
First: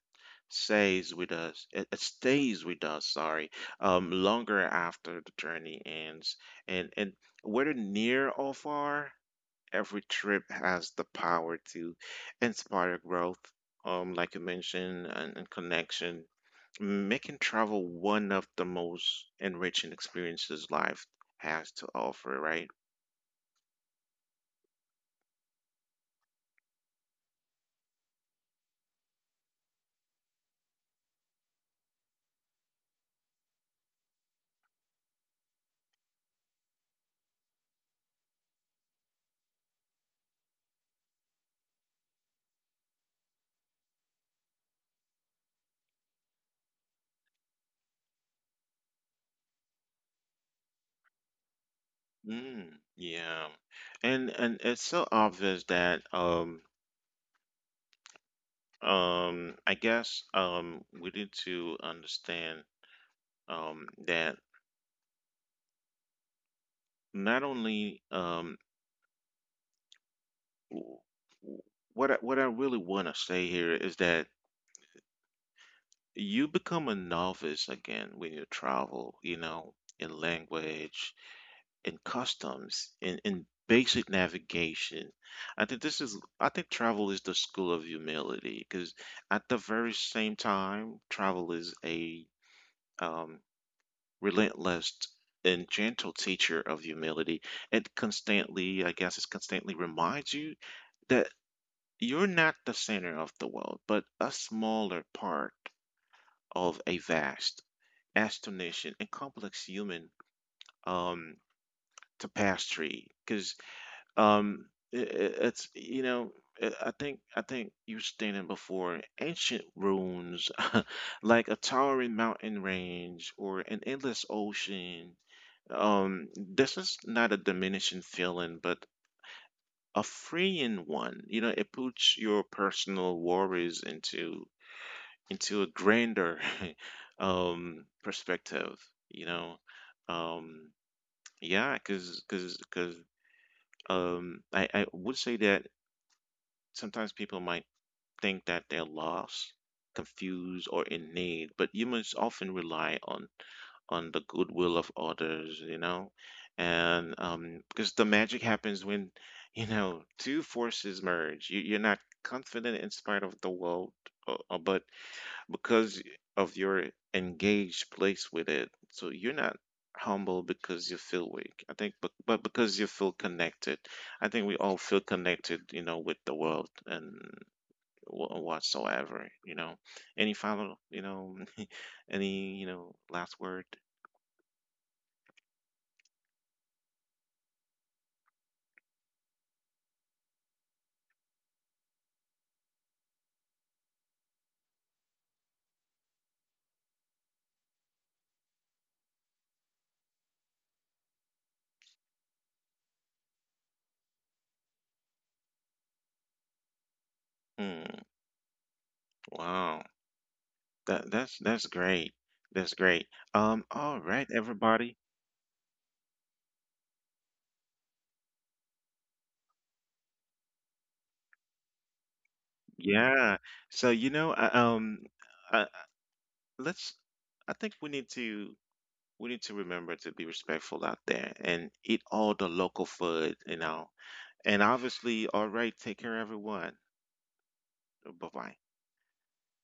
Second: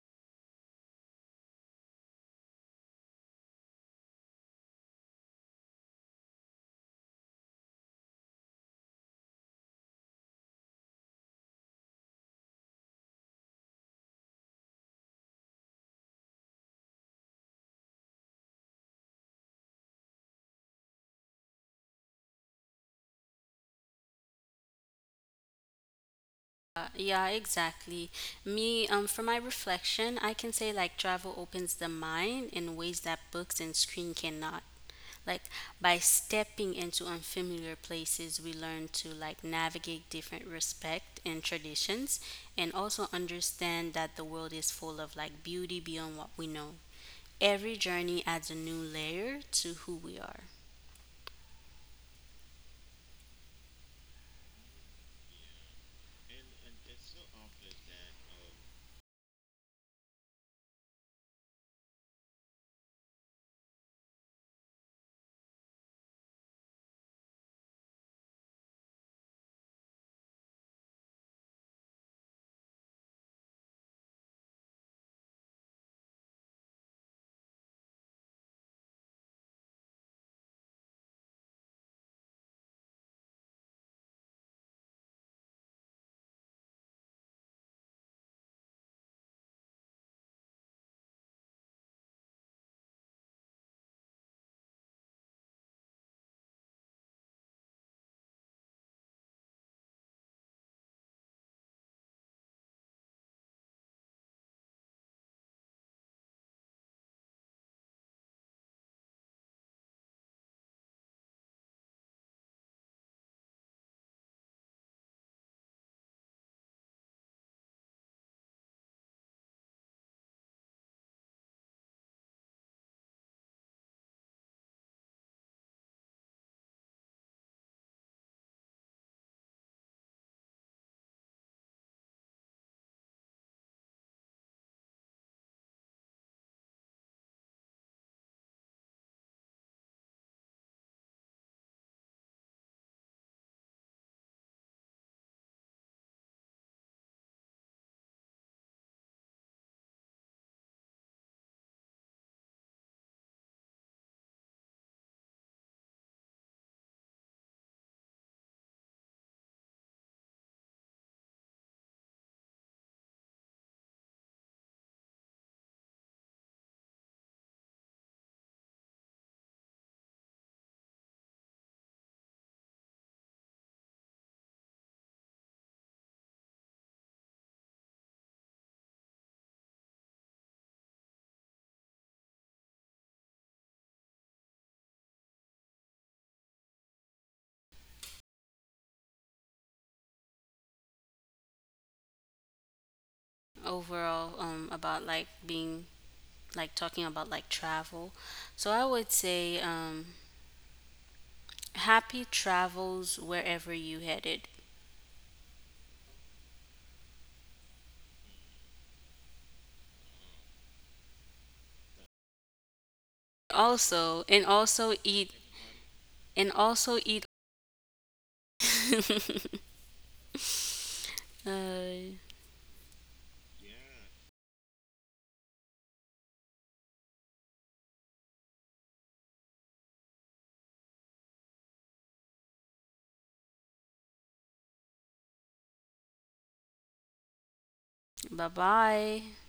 [SPEAKER 1] stays with us. it, it stays with us, sorry, um longer after the journey ends. And and whether near or far, every trip has the power to inspire growth, um like you mentioned, and and connection, making travel one of the most enriching experiences life has to offer, right?
[SPEAKER 2] Uh, yeah, exactly. Me, um, for my reflection, I can say like travel opens the mind in ways that books and screen cannot. Like by stepping into unfamiliar places, we learn to like navigate different respect and traditions, and also understand that the world is full of like beauty beyond what we know. Every journey adds a new layer to who we are.
[SPEAKER 1] Mm, yeah. And and it's so obvious that um Um, I guess um, we need to understand um, that not only um, w- w- what I, what I really want to say here is that you become a novice again when you travel, you know, in language, in customs, in, in basic navigation. I think this is, I think travel is the school of humility, because at the very same time, travel is a um, relentless and gentle teacher of humility. It constantly i guess it constantly reminds you that you're not the center of the world, but a smaller part of a vast, astonishing, and complex human um tapestry. Because um i i- it's, you know, i I think i think you're standing before ancient ruins like a towering mountain range or an endless ocean. um this is not a diminishing feeling but a freeing one, you know. It puts your personal worries into into a grander um perspective, you know. um yeah because because because um i I would say that sometimes people might think that they're lost, confused, or in need, but humans often rely on on the goodwill of others, you know. And um, because the magic happens when, you know, two forces merge. You, you're not confident in spite of the world, uh, uh, but because of your engaged place with it. So you're not humble because you feel weak, I think, but but because you feel connected. I think we all feel connected, you know, with the world and wh- whatsoever, you know. Any final, you know, any, you know, last word?
[SPEAKER 2] Overall, um, about like being, like talking about like travel. So I would say um, happy travels wherever you headed.
[SPEAKER 1] Hmm. Wow. That that's that's great. That's great. Um, all right,
[SPEAKER 2] Also, and
[SPEAKER 1] everybody.
[SPEAKER 2] also eat and also eat. Uh,
[SPEAKER 1] Yeah. So you know, I, um, I, let's. I think we need to We need to remember to be respectful out there and eat all the local food, you know. And obviously, all right, take care, everyone. Bye bye.
[SPEAKER 2] Bye bye.